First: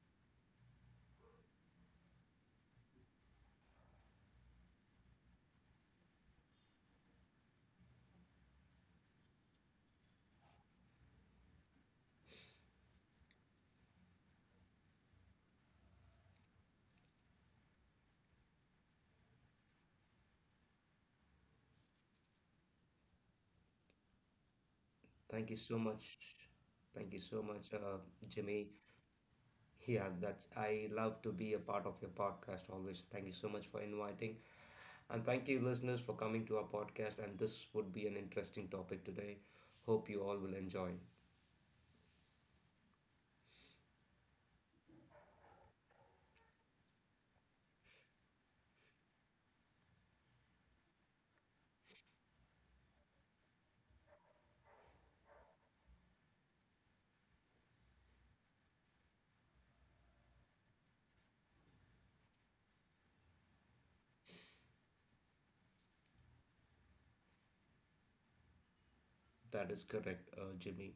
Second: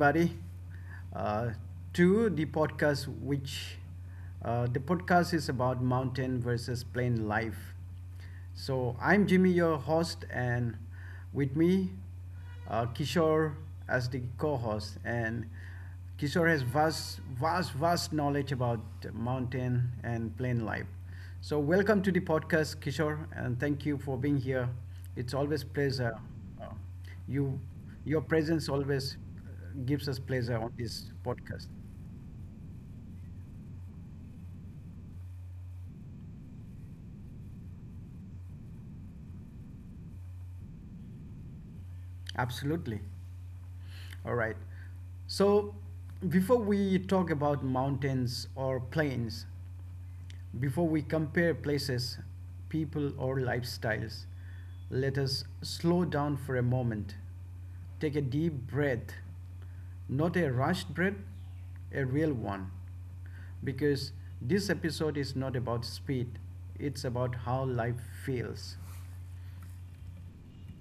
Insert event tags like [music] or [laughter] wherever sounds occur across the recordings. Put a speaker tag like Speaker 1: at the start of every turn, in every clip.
Speaker 1: everybody, uh, to the podcast. Which the podcast is about mountain versus plain life. So I'm Jimmy, your host, and with me, Kishore as the co-host. And Kishore has vast, vast, vast knowledge about mountain and plain life. So welcome to the podcast, Kishore, and thank you for being here.
Speaker 2: Thank
Speaker 1: It's
Speaker 2: you
Speaker 1: always
Speaker 2: so much.
Speaker 1: pleasure. uh,
Speaker 2: Thank you so much,
Speaker 1: you, your
Speaker 2: Jimmy.
Speaker 1: presence always
Speaker 2: Yeah,
Speaker 1: gives us
Speaker 2: that's
Speaker 1: pleasure
Speaker 2: I
Speaker 1: on
Speaker 2: love
Speaker 1: this
Speaker 2: to be a
Speaker 1: podcast.
Speaker 2: part of your podcast always. Thank you so much for inviting, and thank you, listeners, for coming to our podcast. And this would be an interesting topic today. Hope you all will enjoy.
Speaker 1: Absolutely. All right. So, before we talk about mountains or plains, before we compare places, people, or lifestyles, let us slow down for a moment. Take a deep breath, not a rushed breath, a real one. Because this episode is not about speed, it's about how life feels.
Speaker 2: That is correct, Jimmy.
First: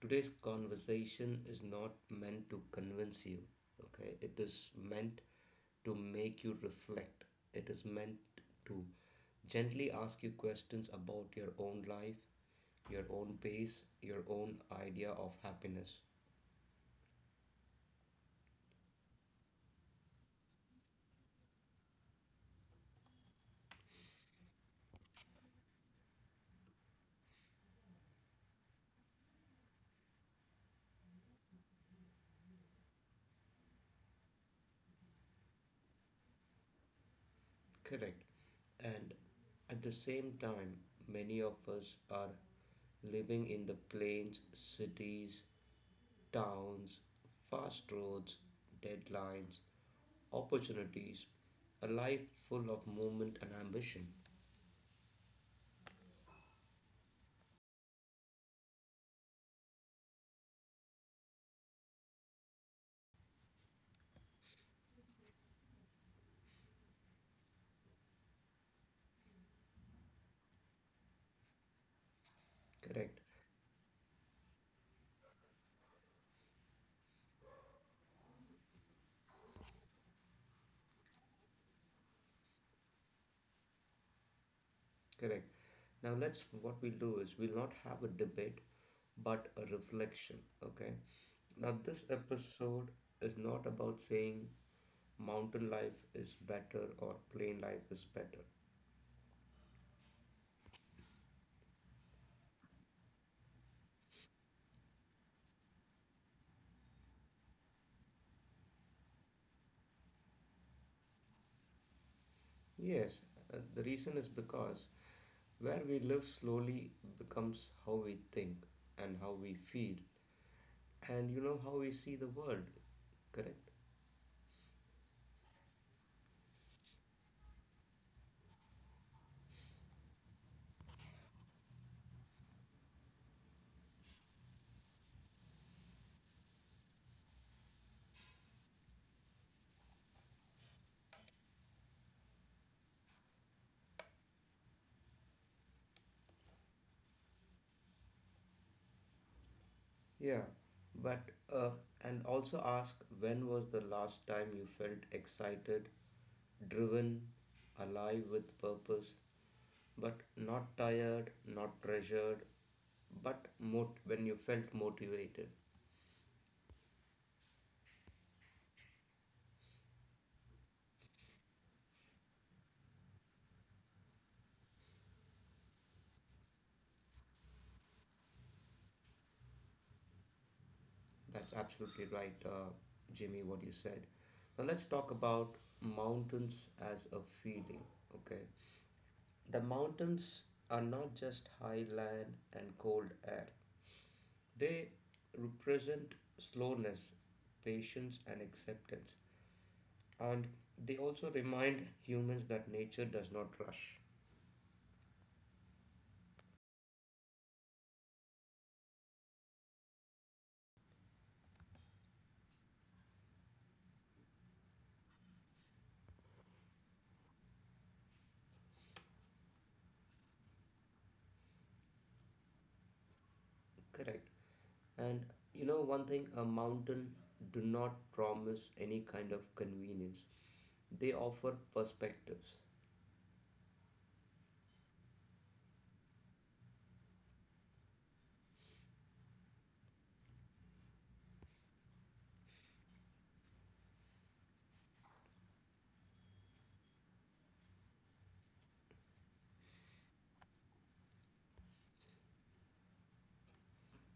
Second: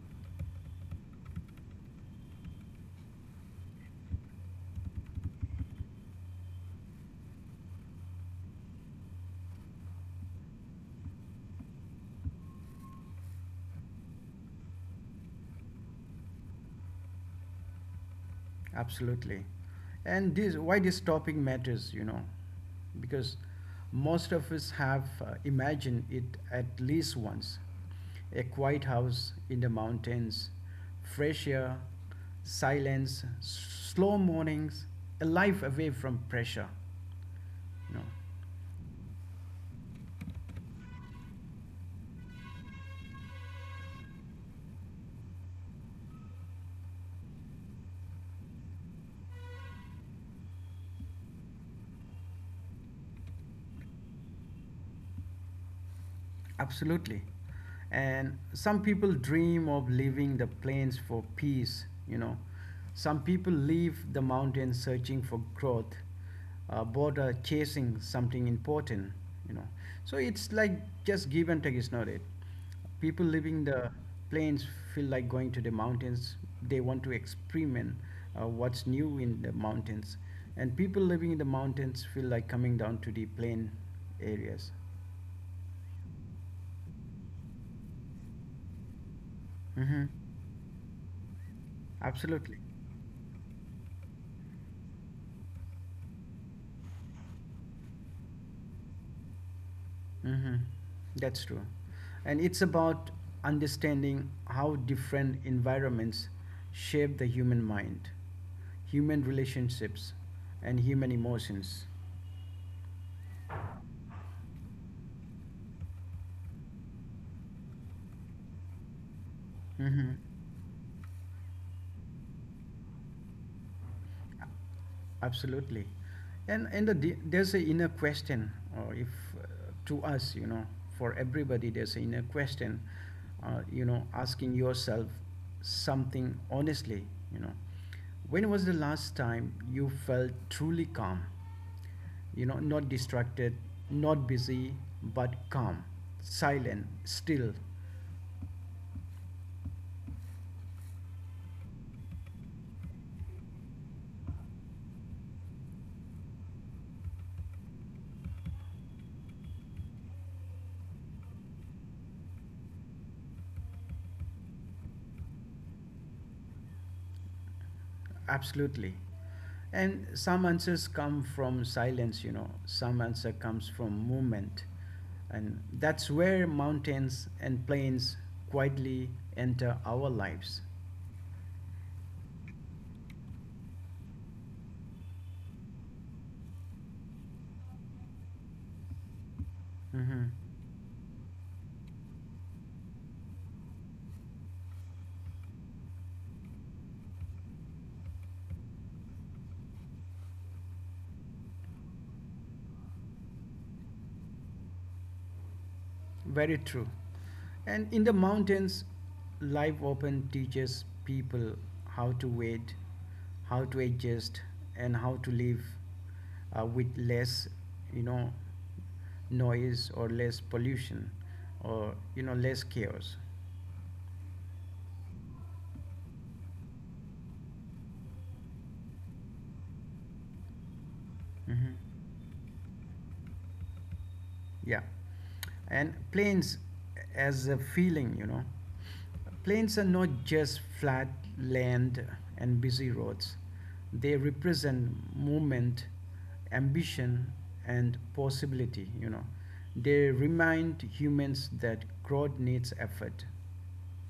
Speaker 2: Today's conversation is not meant to convince you. Okay, it is meant to make you reflect. It is meant to gently ask you questions about your own life, your own pace, your own idea of happiness.
Speaker 1: Absolutely. And this, why this topic matters, you know, because most of us have imagined it at least once. A quiet house in the mountains, fresh air, silence, slow mornings, a life away from pressure, you know.
Speaker 2: Correct. And at the same time, many of us are living in the plains, cities, towns, fast roads, deadlines, opportunities, a life full of movement and ambition.
Speaker 1: Absolutely. And some people dream of leaving the plains for peace. Some people leave the mountains searching for growth, border chasing something important, you know. So it's like just give and take, is not it?
Speaker 2: Correct.
Speaker 1: People living the plains feel like going to the mountains. They want to experiment what's new in the mountains. And people living in the mountains feel like coming down to the plain areas.
Speaker 2: Correct. Now let's what we'll do is we'll not have a debate but a
Speaker 1: Hmm.
Speaker 2: reflection. Okay. Now this
Speaker 1: Absolutely.
Speaker 2: episode is not about saying mountain life is better or plain life is better.
Speaker 1: Hmm. That's true. And it's about understanding how different environments shape the human mind, human relationships, and human emotions.
Speaker 2: Yes, the reason is because where we live slowly becomes how we think and how we feel,
Speaker 1: Hmm.
Speaker 2: and you know how we see the world, correct?
Speaker 1: Absolutely. And the, there's a inner question, or if uh, to us, you know, for everybody, there's an inner question, you know, asking yourself something honestly, you know. When was the last time you felt truly calm? You know, not distracted, not busy, but calm, silent, still.
Speaker 2: Yeah, but uh, and also ask when was the last time you felt excited, driven, alive with purpose, but not tired, not pressured, when you felt motivated.
Speaker 1: Absolutely. And some answers come from silence, you know, some answer comes from movement. And that's where mountains and plains quietly enter our lives.
Speaker 2: That's absolutely right, Jimmy, what you said. Now let's talk about mountains as a feeling, okay? The
Speaker 1: Hmm.
Speaker 2: mountains are not just high land and cold air, they represent slowness, patience, and acceptance. And they also remind humans that nature does not rush,
Speaker 1: Very true. And in the mountains, life often teaches people how to wait, how to adjust, and how to live with less, you know, noise or less pollution or, you know, less chaos.
Speaker 2: correct? And you know, one thing, a mountain do not promise any kind of convenience, they offer
Speaker 1: Mhm.
Speaker 2: perspectives.
Speaker 1: Yeah. And plains as a feeling, you know. Plains are not just flat land and busy roads, they represent movement, ambition, and possibility, you know. They remind humans that growth needs effort.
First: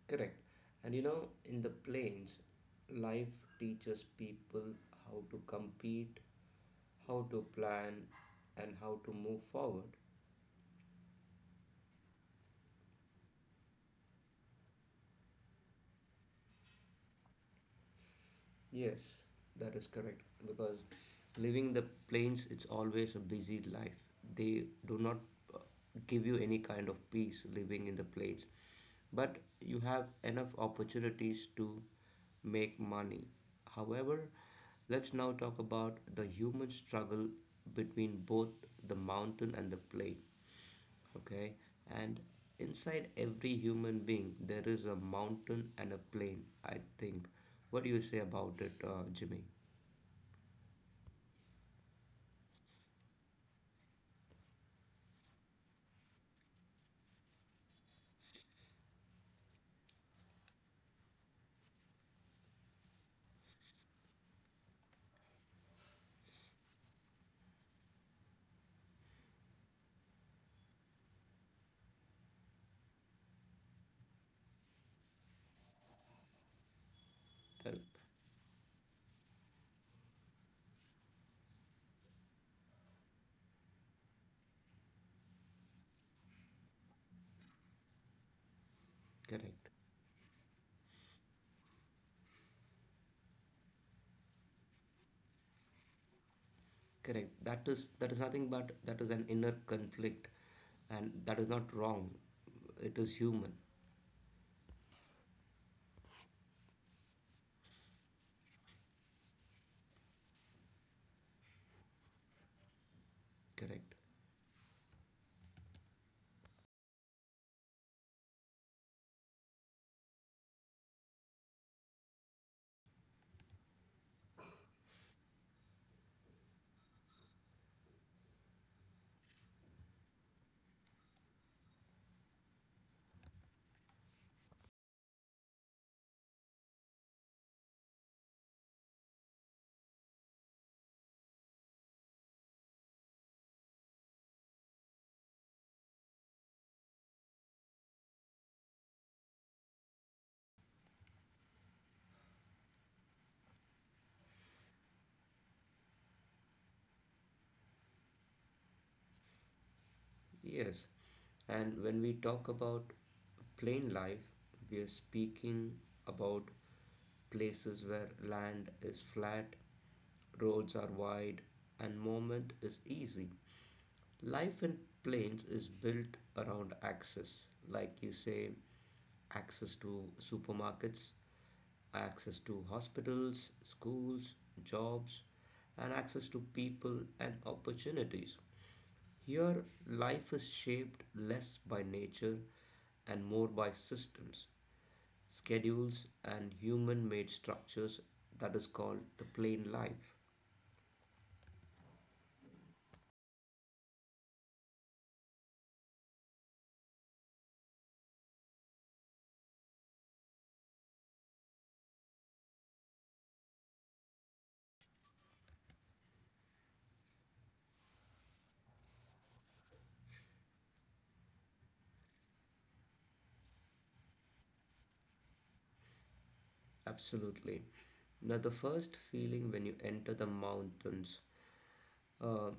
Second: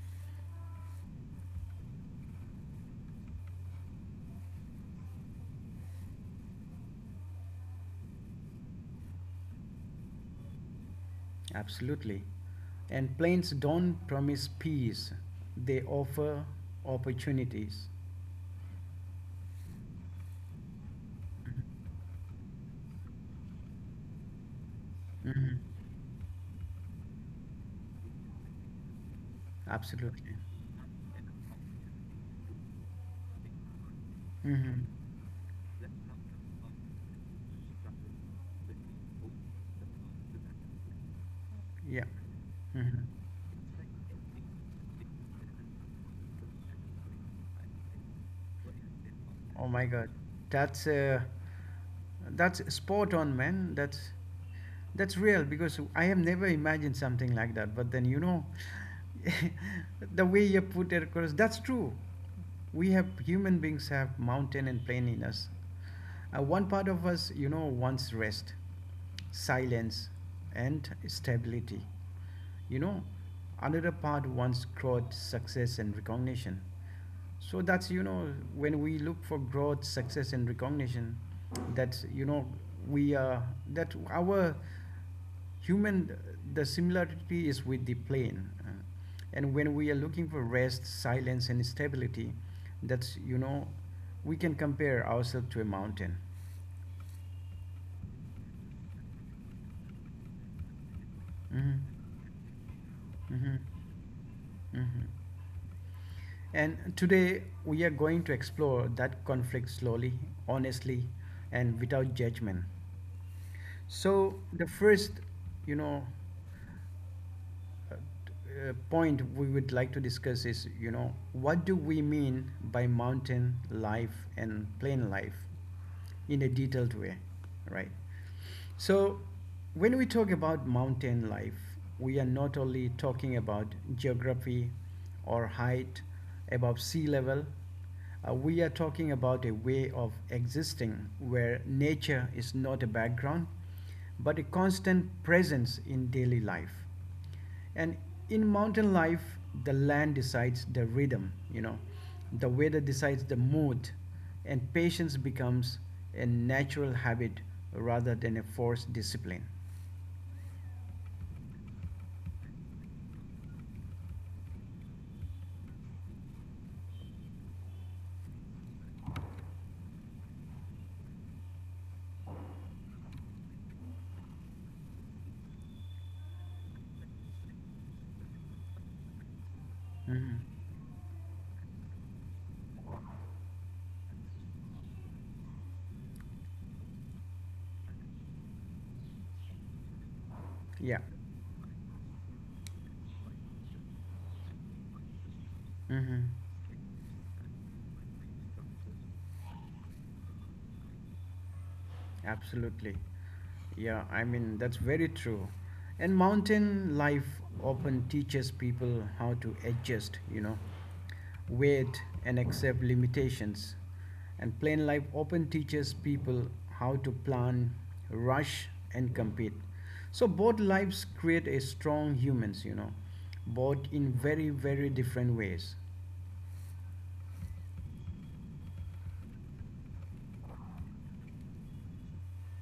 Speaker 2: Correct. And you know, in the plains, life teaches people how to compete, how to plan, and how to move forward.
Speaker 1: Absolutely. And plains don't promise peace, they offer opportunities.
Speaker 2: Yes, that is correct. Because living the plains, it's always a busy life. They do not
Speaker 1: Mhm.
Speaker 2: uh, give you any kind of peace living in the plains. But you have
Speaker 1: Absolutely.
Speaker 2: enough opportunities to make money. However,
Speaker 1: Hmm.
Speaker 2: let's now talk about the human struggle between both the mountain and the plain, okay?
Speaker 1: Yeah.
Speaker 2: And
Speaker 1: Mhm.
Speaker 2: inside every human being there is a mountain and a plain, I think. What do you say about it, Jimmy?
Speaker 1: Oh my God, that's uh, that's spot on, man. That's real because I have never imagined something like that. But then you know, [laughs] the way you put it across, that's true. We have human beings have mountain and plain in us. One part of us, you know, wants rest, silence, and stability. You know, another part wants growth, success, and recognition. So
Speaker 2: That-
Speaker 1: that's, you know, when we look for growth, success, and recognition, that, you know, we, uh, that our human, the similarity is with the plane. And when
Speaker 2: Correct.
Speaker 1: we are looking for rest, silence, and stability, that's, you know, we can compare ourselves to a mountain.
Speaker 2: Correct. That is nothing but that is an inner conflict, and that is not
Speaker 1: hmm
Speaker 2: wrong, it is human.
Speaker 1: hmm hmm. And today we are going to explore that conflict slowly, honestly, and without judgment.
Speaker 2: Correct.
Speaker 1: So the first, you know, uh, point we would like to discuss is you know what do we mean by mountain life and plain life in a detailed way, right? So when we talk about mountain life, we are not only talking about geography or height above sea level. We are talking about a way of existing where nature is not a background but a constant presence in daily life. And in mountain life, the land decides the rhythm, you know, the weather decides the mood, and patience becomes a natural habit rather than a forced discipline.
Speaker 2: Yes, and when we talk about plain life, we are speaking about places where land is flat, roads are wide, and movement is easy. Life in plains is built around access, like you say, access to
Speaker 1: Mhm.
Speaker 2: supermarkets, access to hospitals, schools, jobs, and access to people and opportunities. Here, life is shaped
Speaker 1: Yeah.
Speaker 2: less by nature and more by systems, schedules,
Speaker 1: Hmm.
Speaker 2: and human made structures. That is called the plain life.
Speaker 1: Absolutely. Yeah, I mean, that's very true. And mountain life often teaches people how to adjust, you know, wait and accept limitations. And plain life often teaches people how to plan, rush, and compete. So both lives create a strong humans, you know, both in very, very different ways.
Speaker 2: Absolutely. Now, the first feeling when you enter the mountains, uh,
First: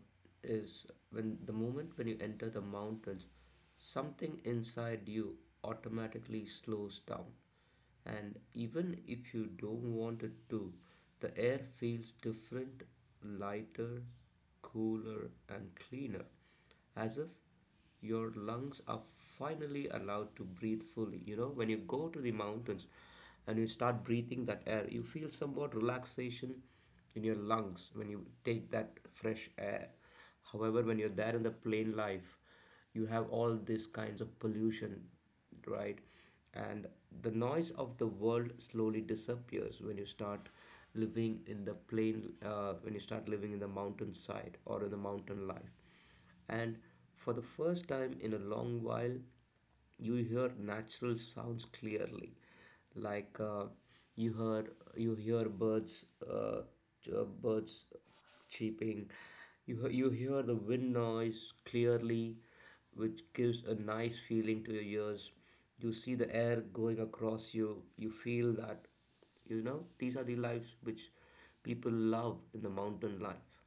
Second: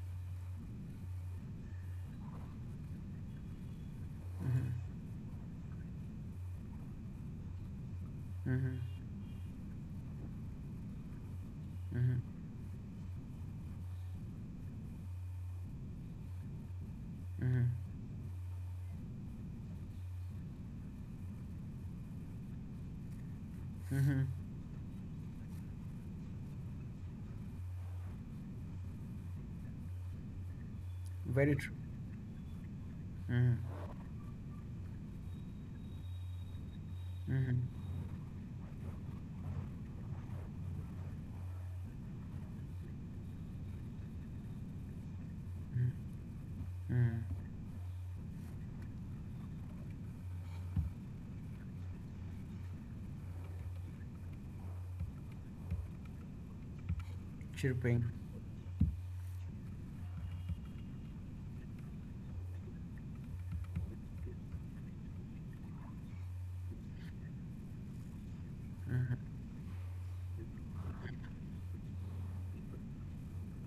Speaker 2: is when the moment when you enter the mountains, something inside you automatically slows down, and
Speaker 1: Mm-hmm.
Speaker 2: even if you don't want it to, the air feels
Speaker 1: Mm-hmm.
Speaker 2: different, lighter, cooler, and cleaner, as if
Speaker 1: Mm-hmm.
Speaker 2: your lungs are finally allowed to breathe fully. You know, when you go to the mountains and you start
Speaker 1: Mm-hmm.
Speaker 2: breathing that air, you feel somewhat relaxation in your lungs when you take that fresh air. However, when you're there in the
Speaker 1: Very true.
Speaker 2: plain life, you have all these
Speaker 1: Mm-hmm.
Speaker 2: kinds of pollution, right? And the
Speaker 1: Mhm.
Speaker 2: noise of the world slowly disappears when you start living in the plain, when you start living in the mountainside or in the mountain life.
Speaker 1: Mhm.
Speaker 2: And
Speaker 1: Mm.
Speaker 2: for the first time in a long while, you hear natural sounds clearly, like you hear birds, uh, birds
Speaker 1: Chirping.
Speaker 2: cheeping. You hear the wind noise clearly, which gives a nice feeling to your ears. You see the air going across you. You feel that,
Speaker 1: Mhm.
Speaker 2: you know, these are the lives which people love in the mountain life.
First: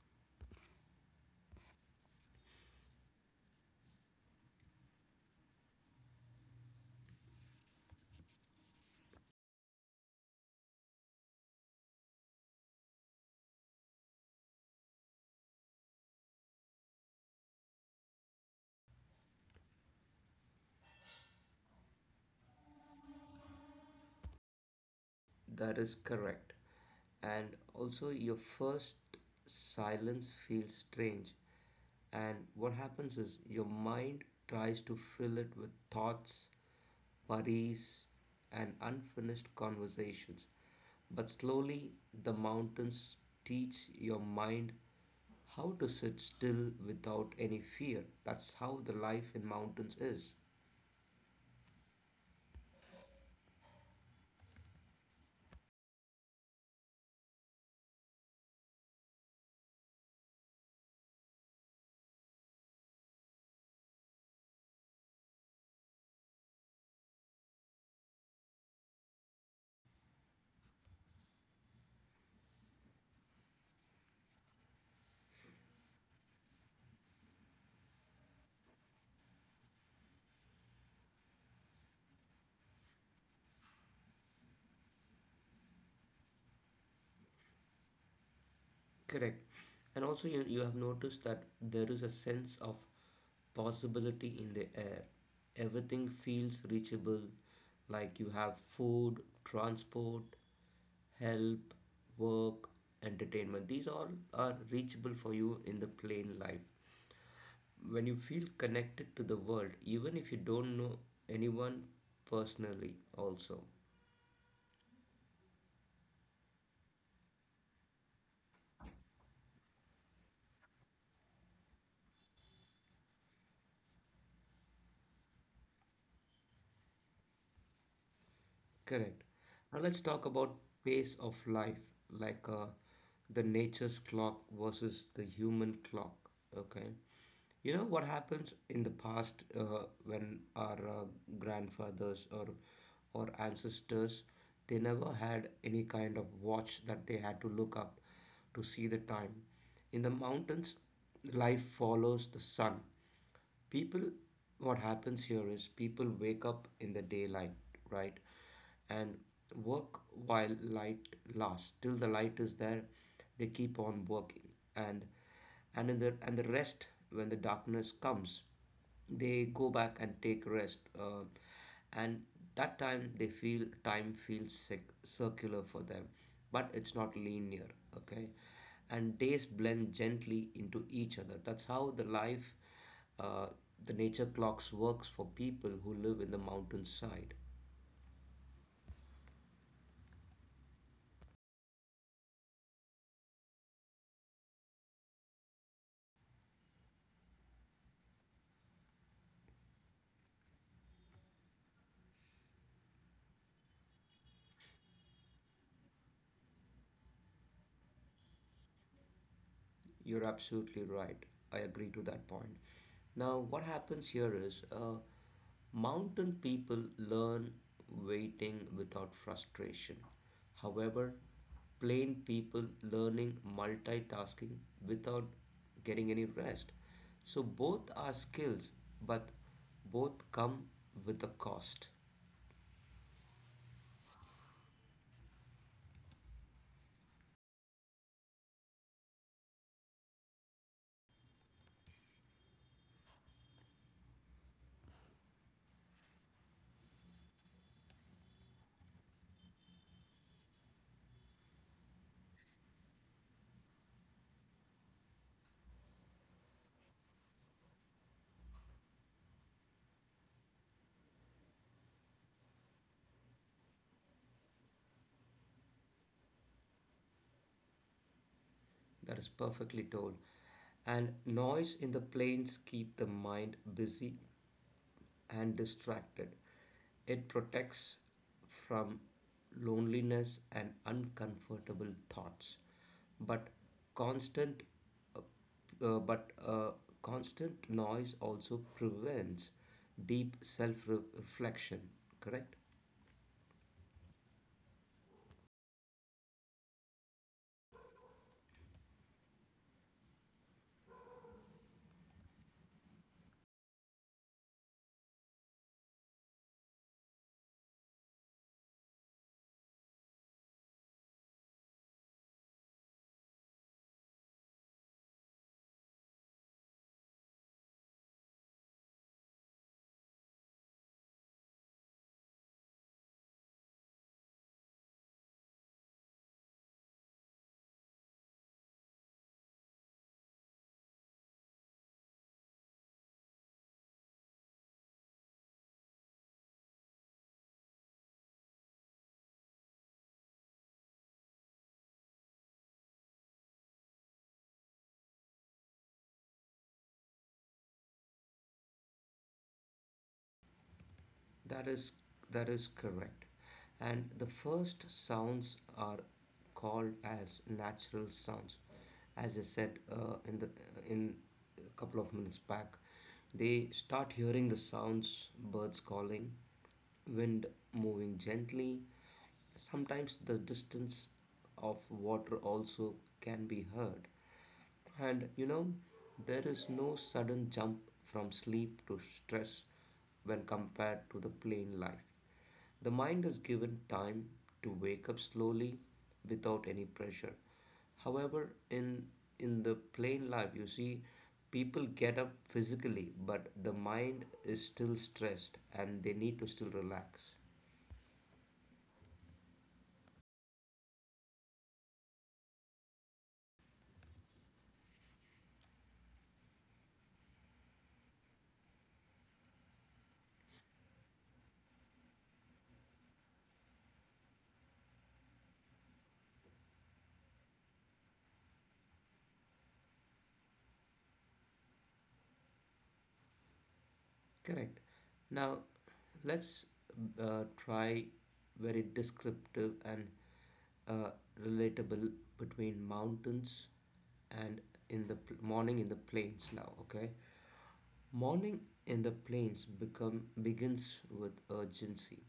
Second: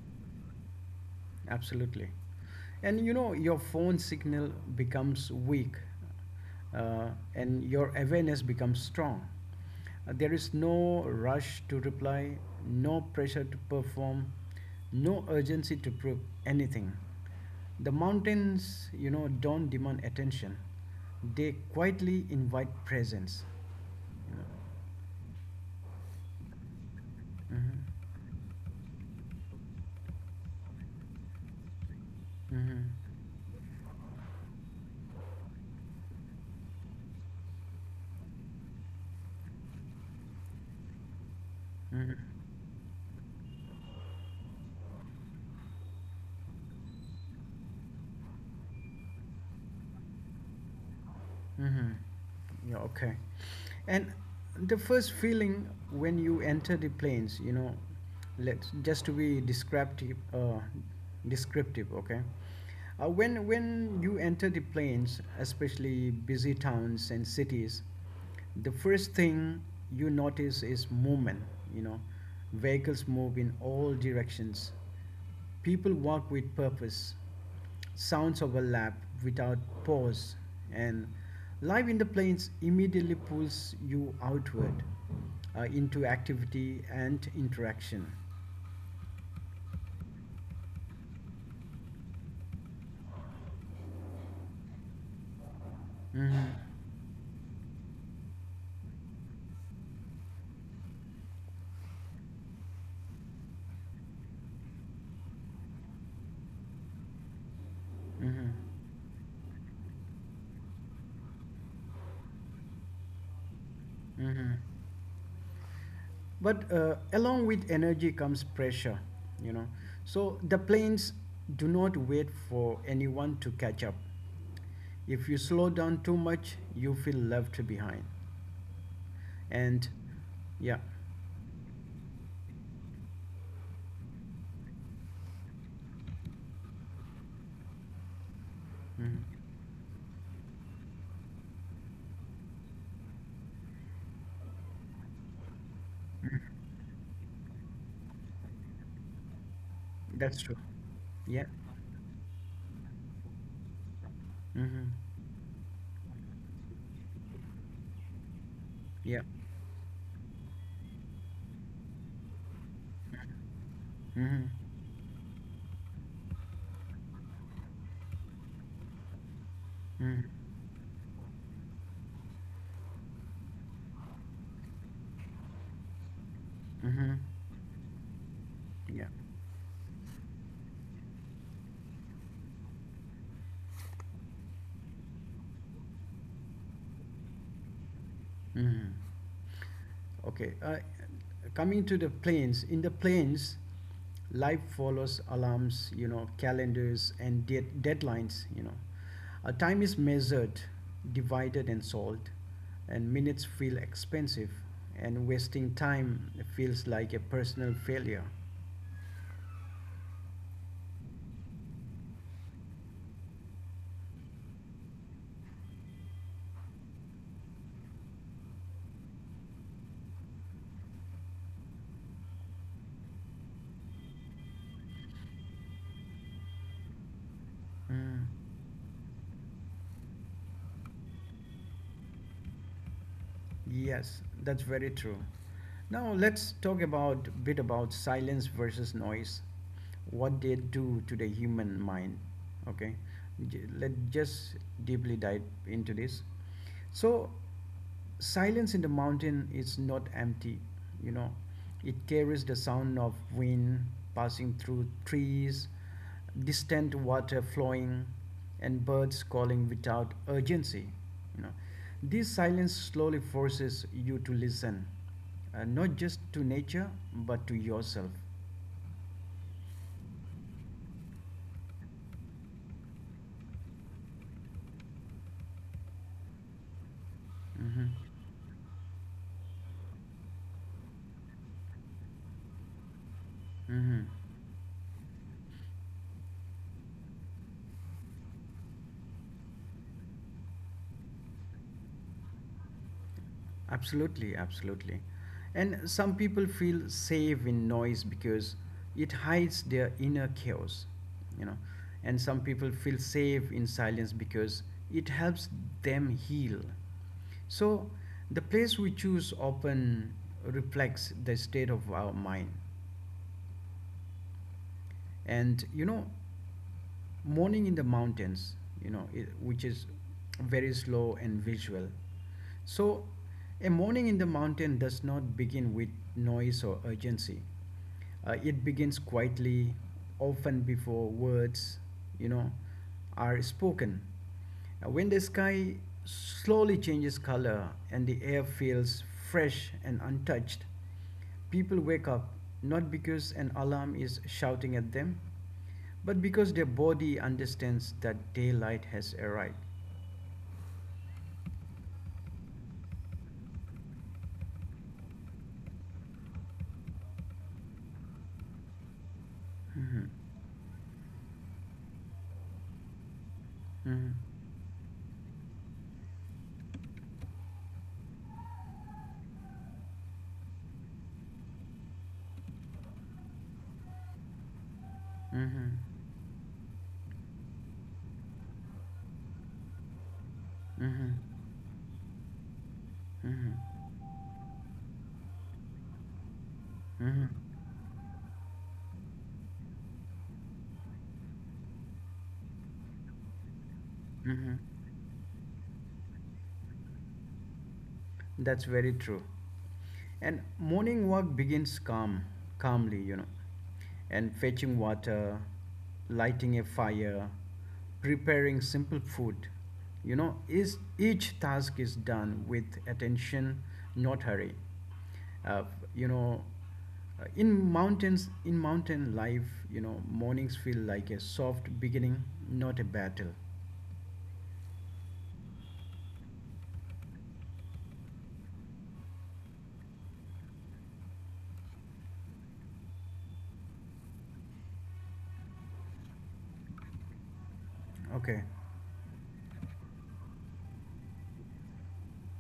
Speaker 1: Absolutely. And you know, your phone signal becomes weak and your awareness becomes strong. There is no rush to reply, no pressure to perform, no urgency to prove anything. The mountains, you know, don't demand attention, they quietly invite presence.
Speaker 2: That is correct. And
Speaker 1: Mm-hmm.
Speaker 2: also, your first silence feels strange. And what
Speaker 1: Mm-hmm.
Speaker 2: happens is your mind tries to fill it with thoughts, worries, and unfinished conversations. But slowly,
Speaker 1: Mm-hmm.
Speaker 2: the mountains teach your mind how to sit still without any fear. That's how the life in mountains is.
Speaker 1: Mm-hmm. Yeah, okay. And the first feeling when you enter the planes, you know, let's just to be descriptive, okay. When you enter the plains, especially busy towns and cities, the first thing you notice is movement. You know, vehicles move in all directions. People walk with purpose. Sounds overlap without pause, and life in the plains immediately pulls you outward into activity and interaction.
Speaker 2: Correct. And also, you have noticed that there is a sense of possibility in the air. Everything
Speaker 1: Mhm.
Speaker 2: feels reachable, like you have food, transport, help, work, entertainment. These all are reachable for you in the plain life. When you feel
Speaker 1: Mhm.
Speaker 2: connected to the world, even if you don't know anyone personally, also.
Speaker 1: Mhm. But along with energy comes pressure, you know. So the planes do not wait for anyone to catch up. If you slow down too much, you feel left behind.
Speaker 2: Correct.
Speaker 1: And
Speaker 2: Now let's talk
Speaker 1: yeah.
Speaker 2: about pace of life, like the nature's clock versus the human clock. Okay. You know what happens
Speaker 1: Mhm.
Speaker 2: in the past, when our grandfathers or ancestors, they never had any kind of watch that they had to look up to see the time.
Speaker 1: That's true.
Speaker 2: In the mountains,
Speaker 1: Yeah.
Speaker 2: life follows the sun. People
Speaker 1: Mm-hmm.
Speaker 2: What happens here is people wake up in the daylight, right?
Speaker 1: Yeah.
Speaker 2: And work while light lasts, till the light is there they keep on
Speaker 1: Mm-hmm.
Speaker 2: working. and and in the and the rest, when the darkness comes, they go back
Speaker 1: Mm-hmm.
Speaker 2: and take rest, and that time they feel time feels circular for them, but it's
Speaker 1: Mm-hmm.
Speaker 2: not linear, okay?
Speaker 1: Yeah.
Speaker 2: And days blend gently into each other. That's how the life, uh, the nature clocks works for people who live in the mountainside.
Speaker 1: Mm-hmm. Okay, coming to the planes, in the planes, life follows alarms, you know, calendars and deadlines, you know. Time is measured, divided, and solved, and minutes feel expensive, and wasting time feels like a personal failure.
Speaker 2: You're absolutely right. I agree to that point. Now, what happens here is, mountain people learn waiting without frustration. However, plain people learning multitasking without getting any rest. So both are
Speaker 1: Mm.
Speaker 2: skills, but both come with a cost.
Speaker 1: Yes, that's very true. Now let's talk about bit about silence versus noise. What they do to the human mind. Okay, let just deeply dive into this. So silence in the mountain is not empty, you know. It carries the sound of wind passing through trees, distant water flowing, and birds calling without urgency. You know, this silence slowly forces you to listen, not just to nature but to yourself.
Speaker 2: That is perfectly told. And noise in the planes keep the mind busy and distracted. It
Speaker 1: Mm-hmm.
Speaker 2: protects from loneliness and uncomfortable thoughts. But
Speaker 1: Mm-hmm.
Speaker 2: constant uh, uh, but uh, constant noise also prevents deep self-reflection, correct?
Speaker 1: Absolutely, absolutely. And some people feel safe in noise because it hides their inner chaos, you know. And some people feel safe in silence because it helps them heal. So the place we choose often reflects the state of our mind. And you know morning in the mountains, you know it, which is very slow and visual. So a morning in the mountain does not begin with noise or urgency. It begins quietly, often before words you know are spoken. When the sky slowly changes color and the air feels fresh and untouched, people wake up not because an alarm is shouting at them, but because their body understands that daylight has arrived.
Speaker 2: That is that is correct. And the first sounds are called as natural sounds, as I said,
Speaker 1: Mhm.
Speaker 2: in a couple of minutes back. They
Speaker 1: Mhm.
Speaker 2: start hearing the sounds, birds calling, wind moving gently, sometimes the distance of water also can be heard. And you
Speaker 1: Mhm.
Speaker 2: know, there is no sudden jump from sleep to stress when compared
Speaker 1: Mhm.
Speaker 2: to the plain life. The mind is
Speaker 1: Mhm.
Speaker 2: given time to wake up slowly without any
Speaker 1: Mhm.
Speaker 2: pressure. However, in the plain life you see people get up physically, but the mind
Speaker 1: Mhm.
Speaker 2: is still stressed and they need to still relax.
Speaker 1: That's very true. And morning walk begins calmly, you know, and fetching water, lighting a fire, preparing simple food. You know, is each task is done with attention, not hurry. Uh, you know, in mountain life, you know, mornings feel like a soft beginning, not a battle.
Speaker 2: Correct. Now, let's try very descriptive and uh, relatable between mountains and morning in the plains now, okay?
Speaker 1: Okay.
Speaker 2: Morning in the plains become begins with urgency.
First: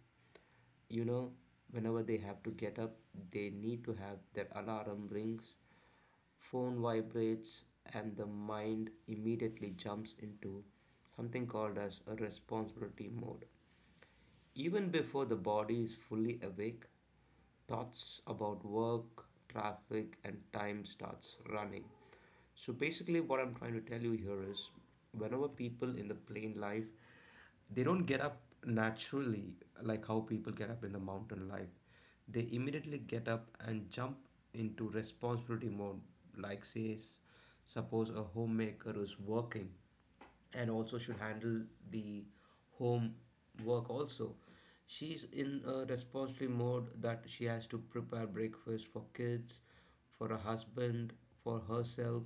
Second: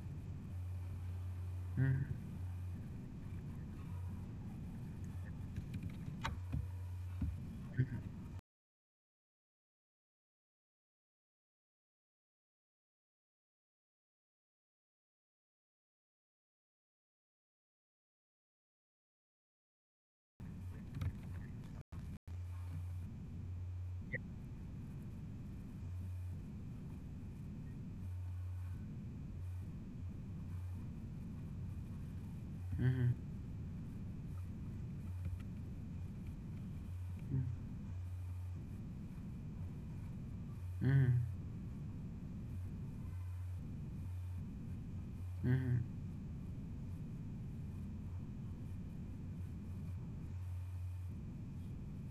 Speaker 2: You know, whenever they have to get up, they need to have their alarm rings, phone vibrates, and the mind immediately jumps into something called as a responsibility mode. Even before the body is fully awake, thoughts about work, traffic, and time starts running. So basically, what I'm trying to tell you here is, whenever people in the plain life, they don't get up naturally like how people get up in the mountain life. They immediately get up and jump into responsibility mode, like, say, suppose a homemaker is working and also should
Speaker 1: Mm-hmm.
Speaker 2: handle the home work also. She's in a
Speaker 1: Mm-hmm.
Speaker 2: responsibility mode that she has to prepare breakfast for kids, for a husband, for herself,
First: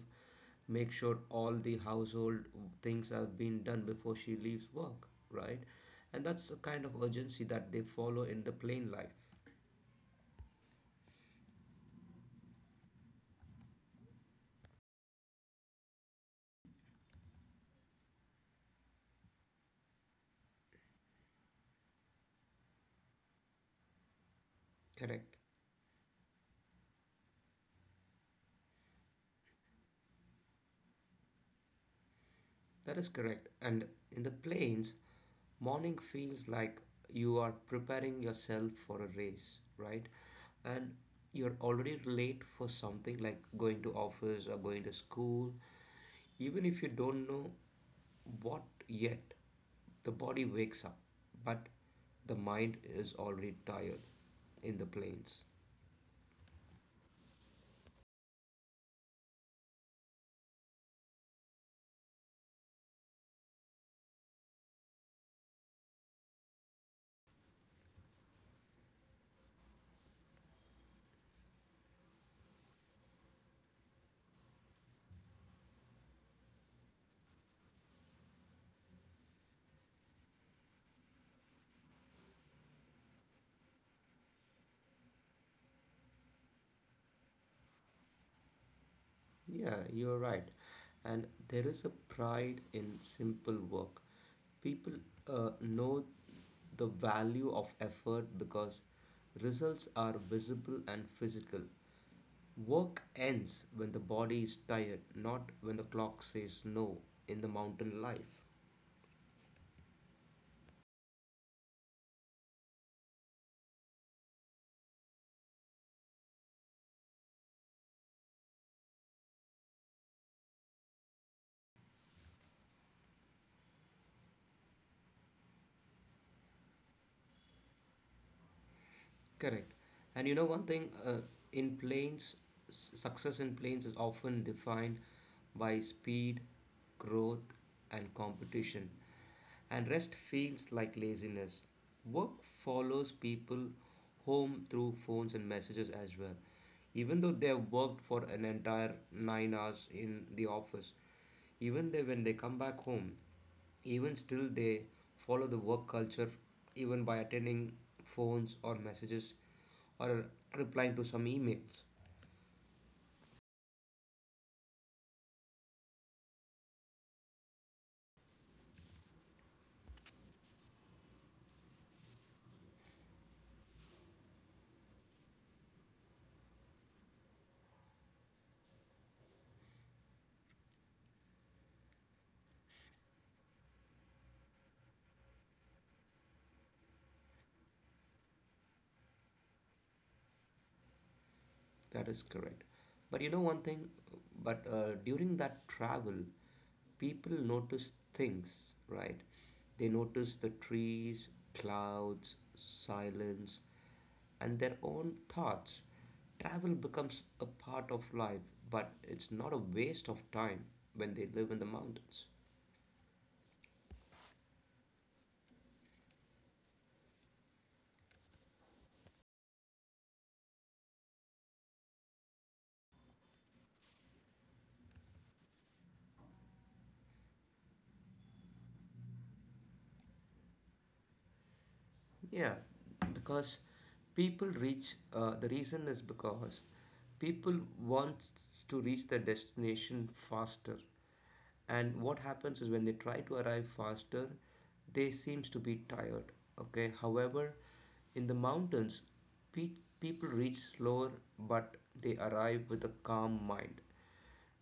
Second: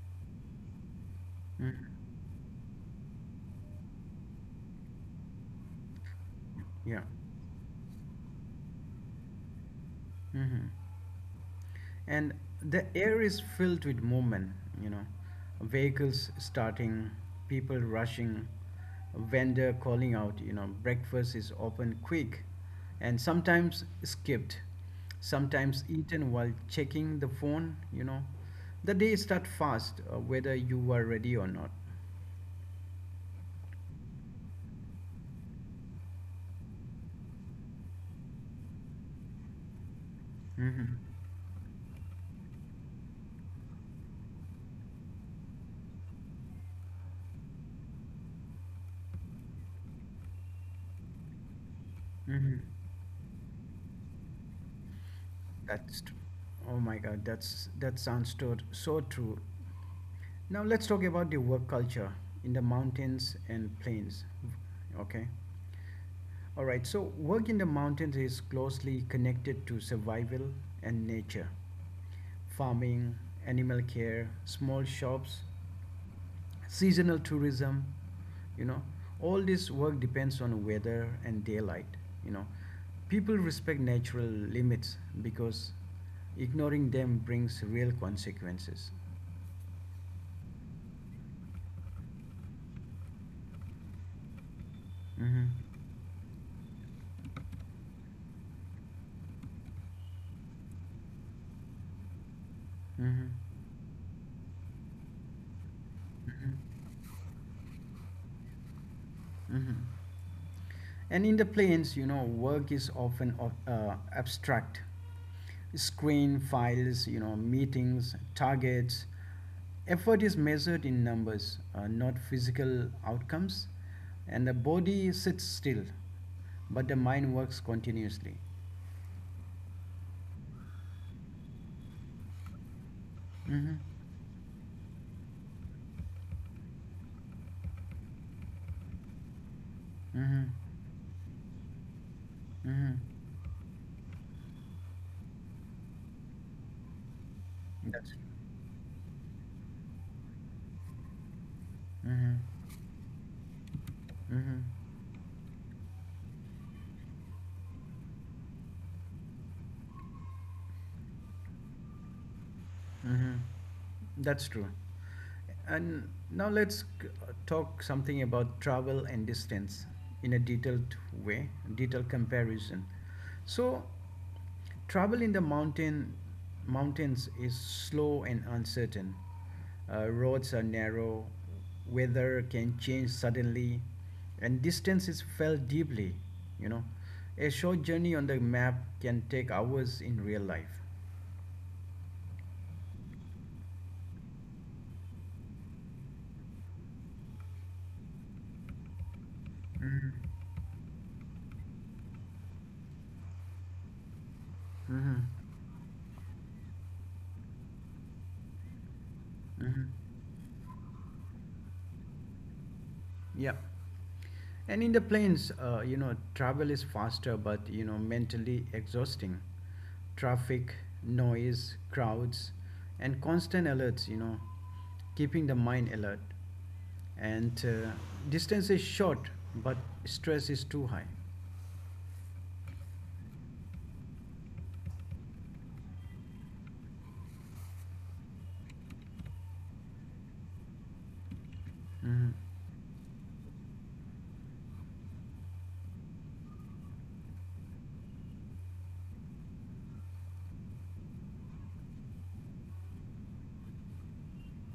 Speaker 2: make sure all the
Speaker 1: Mm-hmm.
Speaker 2: household things have been done before she leaves work, right? And that's the kind
Speaker 1: Yeah.
Speaker 2: of urgency that they follow in the plane life.
Speaker 1: Hmm. And the air is filled with movement, you know, vehicles starting, people rushing, vendor calling out, you know, breakfast is open quick and sometimes skipped,
Speaker 2: Correct.
Speaker 1: sometimes eaten while checking the phone, you know. The day start fast, whether you are ready or not.
Speaker 2: That is correct. And in the planes, morning feels like you are preparing yourself for a race, right?
Speaker 1: Hmm.
Speaker 2: And you're already late for something like going to office or going to school, even if you don't know what yet. The body wakes up, but the
Speaker 1: Hmm.
Speaker 2: mind is already tired in the plains.
Speaker 1: That's true. Oh my god, that so true. Now let's talk about the work culture in the mountains and plains. Okay. All right. So work in the mountains is closely connected to survival and nature. Farming, animal care, small shops, seasonal tourism, you know, all this work depends on weather and daylight, you know. People respect natural limits because ignoring them brings real consequences.
Speaker 2: Yeah, you're right. And there is a pride in simple work. People
Speaker 1: Mhm.
Speaker 2: know the value of effort because results are visible and physical. Work
Speaker 1: Mhm.
Speaker 2: ends when the body is tired, not when the clock
Speaker 1: Mhm.
Speaker 2: says no, in the mountain life.
Speaker 1: Mhm. And in the plains, you know, work is often abstract. Screen files, you know, meetings, targets. Effort is measured in numbers, not physical outcomes. And the body sits still, but the mind works continuously.
Speaker 2: Correct. And you know, one thing, in planes, success in
Speaker 1: Mm-hmm.
Speaker 2: planes is often defined by speed, growth, and competition. And rest
Speaker 1: Mm-hmm.
Speaker 2: feels like laziness. Work
Speaker 1: Mm-hmm.
Speaker 2: follows people home through phones and messages as well. Even though they have
Speaker 1: That's.
Speaker 2: worked for an entire 9 hours in the office, even they, when
Speaker 1: Mm-hmm.
Speaker 2: they come back home, even
Speaker 1: Mm-hmm.
Speaker 2: still they follow the work culture, even by attending phones or messages or replying to some emails.
Speaker 1: Mm-hmm. That's true. And now let's talk something about travel and distance in a detailed way, detailed comparison. So, travel in the mountains is slow and uncertain. Roads are narrow, weather can change suddenly, and distance is felt deeply. You know, a short journey on the map can take hours in real life.
Speaker 2: That is correct. But you know one thing, but during that travel, people notice things, right? They
Speaker 1: Mm-hmm.
Speaker 2: notice the trees, clouds, silence, and their own thoughts. Travel becomes a part of life, but it's not a
Speaker 1: Hmm.
Speaker 2: waste of time when they live in the mountains.
Speaker 1: Yeah. And in the planes, you know, travel is faster, but you know, mentally exhausting. Traffic, noise, crowds, and constant alerts. You know, keeping the mind alert. And distance is short, but stress is too high.
Speaker 2: Yeah, because the reason is because people want to reach their destination faster. And what
Speaker 1: Mm-hmm.
Speaker 2: happens is when they try to arrive faster, they seems to be tired. Okay. However, in the mountains, people reach slower, but they arrive with a calm mind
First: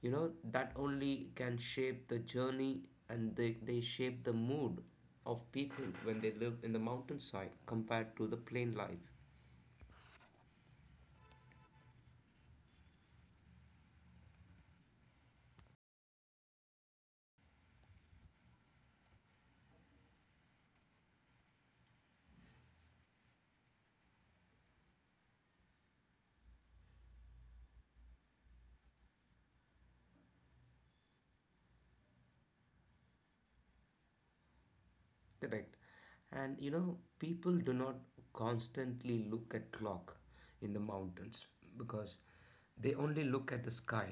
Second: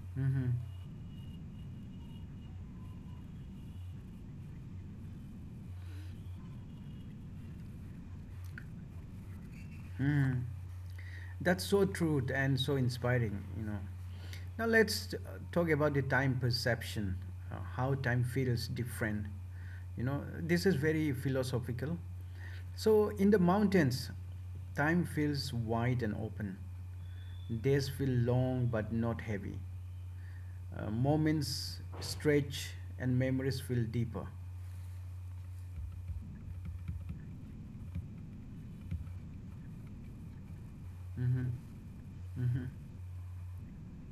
Speaker 2: you know
Speaker 1: Mm-hmm.
Speaker 2: that only can shape the journey and they shape the mood of people when they live in the mountainside compared to the plain life.
Speaker 1: Hmm. That's so true and so inspiring, you know. Now let's talk about the time perception, how time feels different. You know, this is very philosophical. So in the mountains, time feels wide and open. Days feel long but not heavy. Moments stretch and memories feel deeper.
Speaker 2: Correct. And you know people do not constantly look at clock in the mountains
Speaker 1: Mm-hmm.
Speaker 2: because
Speaker 1: Mm-hmm.
Speaker 2: they only look at the sky,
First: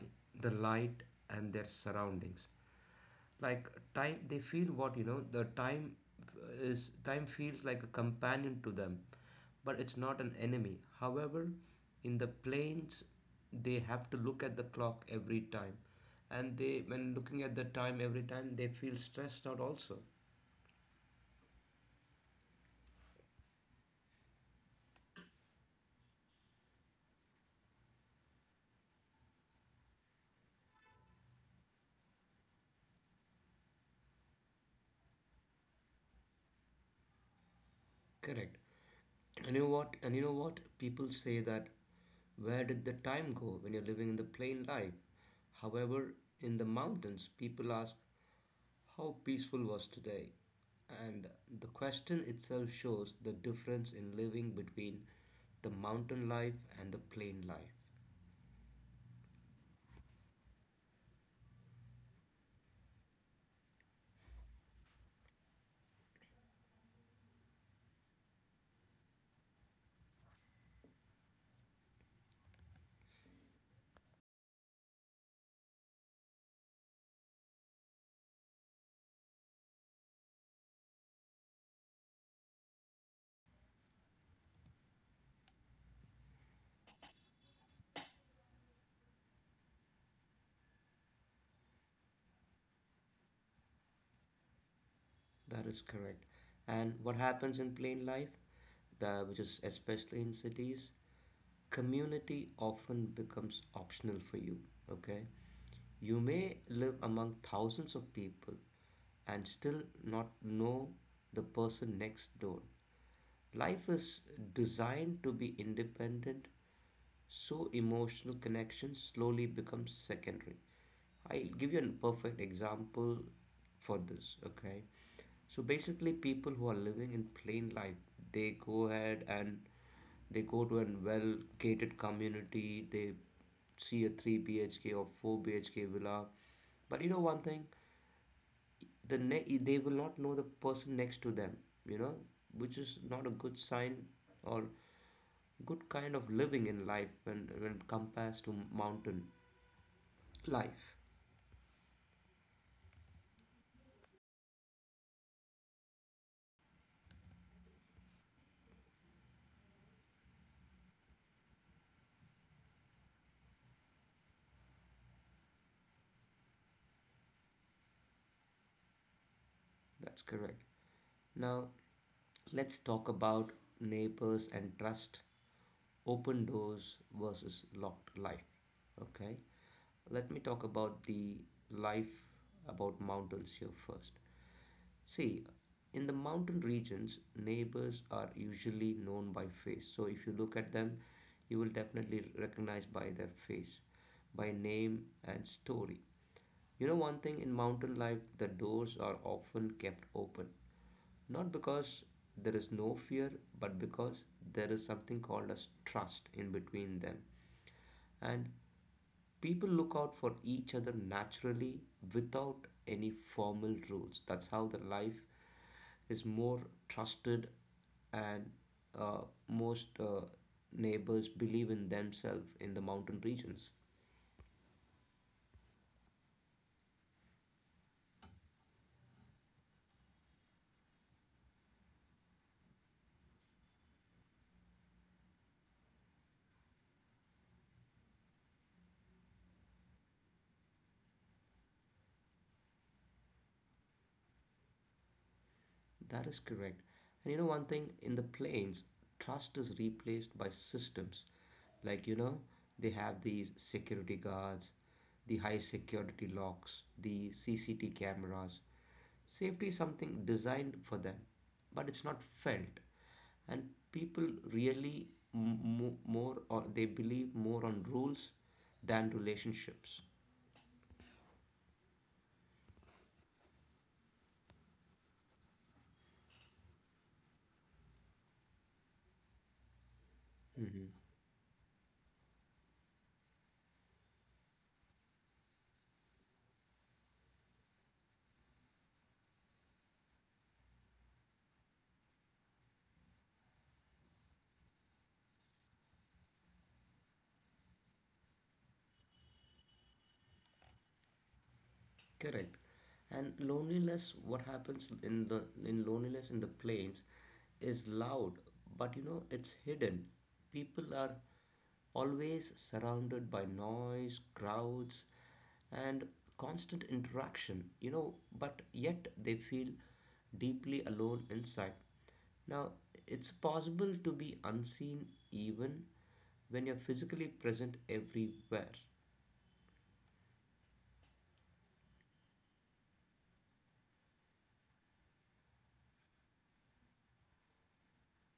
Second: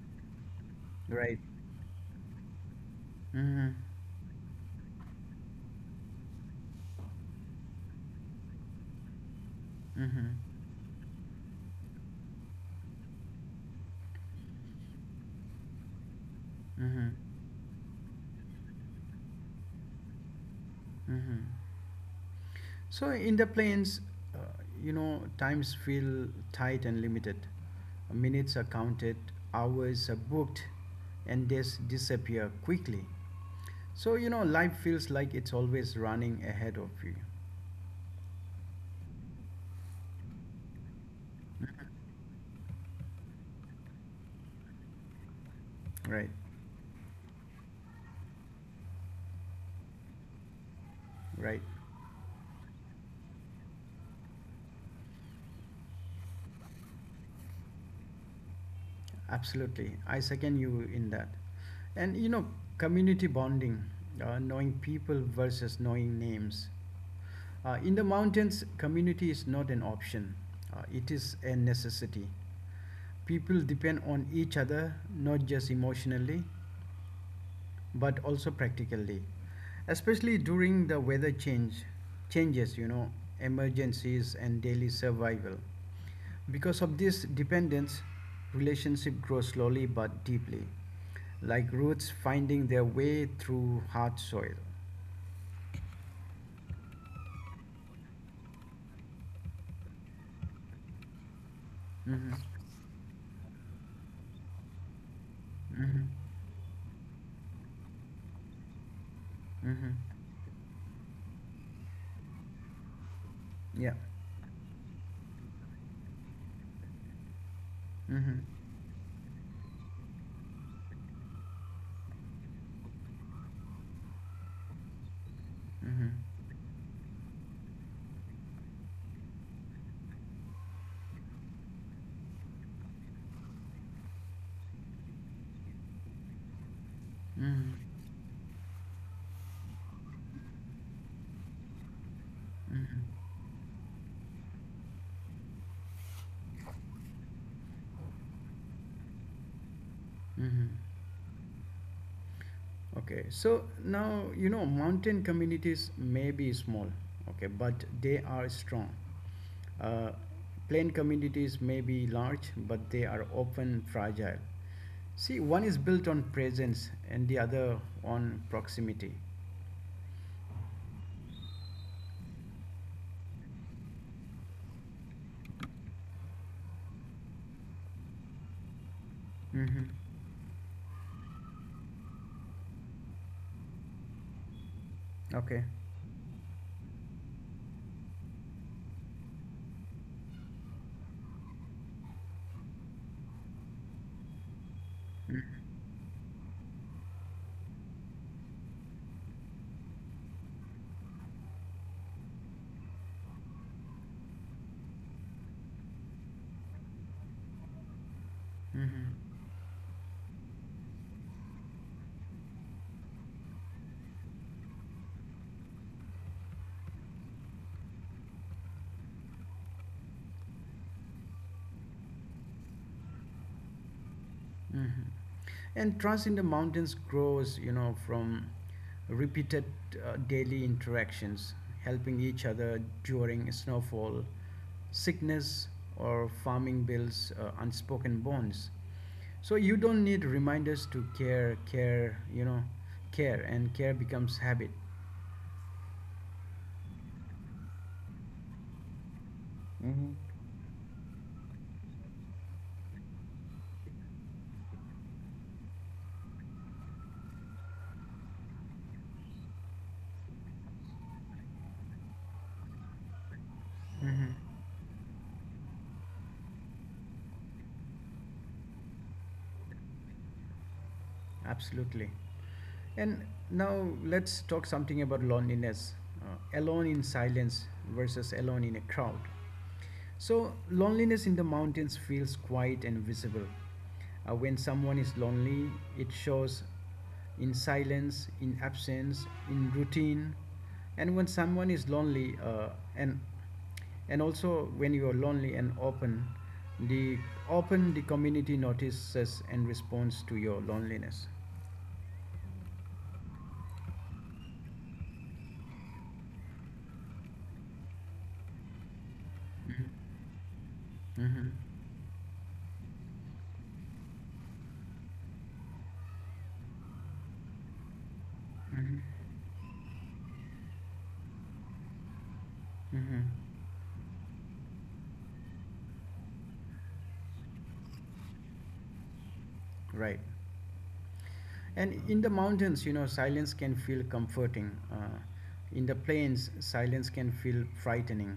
Speaker 2: the light,
Speaker 1: Right.
Speaker 2: and their surroundings. Like,
Speaker 1: Mm-hmm.
Speaker 2: time they feel, what you know, the time is. Time feels like a companion to them, but it's not
Speaker 1: Mm-hmm.
Speaker 2: an enemy. However, in the planes, they have to look at the clock every time, and they when
Speaker 1: Mm-hmm.
Speaker 2: looking at the time every time they feel stressed out also.
Speaker 1: Mm-hmm. So in the planes, uh, you know, times feel tight and limited. Minutes are counted, hours are booked, and they disappear quickly. So you know, life feels like it's always running ahead of you.
Speaker 2: Correct. And you know what? People say that where did the time go when you're living in the plain life? However,
Speaker 1: Right.
Speaker 2: in the mountains, people ask how peaceful was today. And
Speaker 1: Right.
Speaker 2: the question itself shows the difference in living between the mountain life and the plain life.
Speaker 1: Absolutely, I second you in that. And you know, community bonding, knowing people versus knowing names. In the mountains, community is not an option, it is a necessity. People depend on each other not just emotionally but also practically, especially during the weather change changes, you know, emergencies and daily survival. Because of this dependence, relationship grows slowly but deeply, like roots finding their way through hard soil.
Speaker 2: That is correct. And what happens in plain life, which is especially in cities,
Speaker 1: Mhm.
Speaker 2: community often becomes optional for you. Okay,
Speaker 1: Mhm.
Speaker 2: you may live among thousands of people and still
Speaker 1: Mhm.
Speaker 2: not know the person next door. Life
Speaker 1: Yeah.
Speaker 2: is designed to be independent, so emotional
Speaker 1: Mm-hmm.
Speaker 2: connections slowly become secondary. I'll give you a perfect example for this, okay? So basically,
Speaker 1: Mm-hmm.
Speaker 2: people who are living in plain life, they go ahead and they go to a well gated community, they see a 3 BHK or 4 BHK villa. But you know one thing,
Speaker 1: Mm-hmm.
Speaker 2: they will not know the person next to them, you know, which is
Speaker 1: Mm-hmm.
Speaker 2: not a good sign or good kind of living in life when compared to mountain
Speaker 1: Mm-hmm.
Speaker 2: life.
Speaker 1: Okay. So now, you know, mountain communities may be small, okay, but they are strong. Uh, Plain communities may be large, but they are often fragile. See, one is built on presence and the other on proximity.
Speaker 2: That's correct. Now let's talk about neighbors and trust, open doors versus locked life. Okay,
Speaker 1: Mm-hmm.
Speaker 2: let me talk about the life about mountains here first. See,
Speaker 1: Okay.
Speaker 2: in the mountain regions, neighbors are usually known by face. So if you look at them, you will definitely recognize by their face, by name and
Speaker 1: Mm-hmm.
Speaker 2: story. You know one thing in mountain life, the doors are often kept open. Not because there is no fear, but because there is something called as trust in between them. And
Speaker 1: Mm-hmm.
Speaker 2: people look out for each other naturally without any formal rules. That's how the life is more trusted and uh, most neighbors believe in themselves in the mountain regions.
Speaker 1: Mhm. And trust in the mountains grows, you know, from repeated daily interactions, helping each other during snowfall, sickness, or farming bills, unspoken bonds. So you don't need reminders to care, and care becomes habit.
Speaker 2: That is correct. And you know one thing in the plains, trust is
Speaker 1: Hmm.
Speaker 2: replaced by systems. Like you know, they have these security guards, the high security locks, the CCT cameras. Safety is something designed for them, but it's not felt. And people
Speaker 1: Mhm.
Speaker 2: really m- mo more or they believe more on rules than relationships.
Speaker 1: Absolutely. And now let's talk something about loneliness. Alone in silence versus alone in a crowd. So,
Speaker 2: Hmm.
Speaker 1: loneliness in the mountains feels quiet and visible. When someone is lonely, it shows in silence, in absence, in routine. And when someone is lonely, and and also when you are lonely and the open the community notices and responds to your loneliness.
Speaker 2: Correct. And loneliness, what happens in the in loneliness in the plains is loud, but you know it's
Speaker 1: Mm-hmm.
Speaker 2: hidden. People are
Speaker 1: Mm-hmm.
Speaker 2: always surrounded by noise, crowds, and constant interaction, you know, but
Speaker 1: Mm-hmm.
Speaker 2: yet they feel deeply alone inside. Now,
Speaker 1: Mm-hmm.
Speaker 2: it's possible to be unseen even when you're physically present everywhere.
Speaker 1: Right. And in the mountains, you know, silence can feel comforting. In the plains, silence can feel frightening.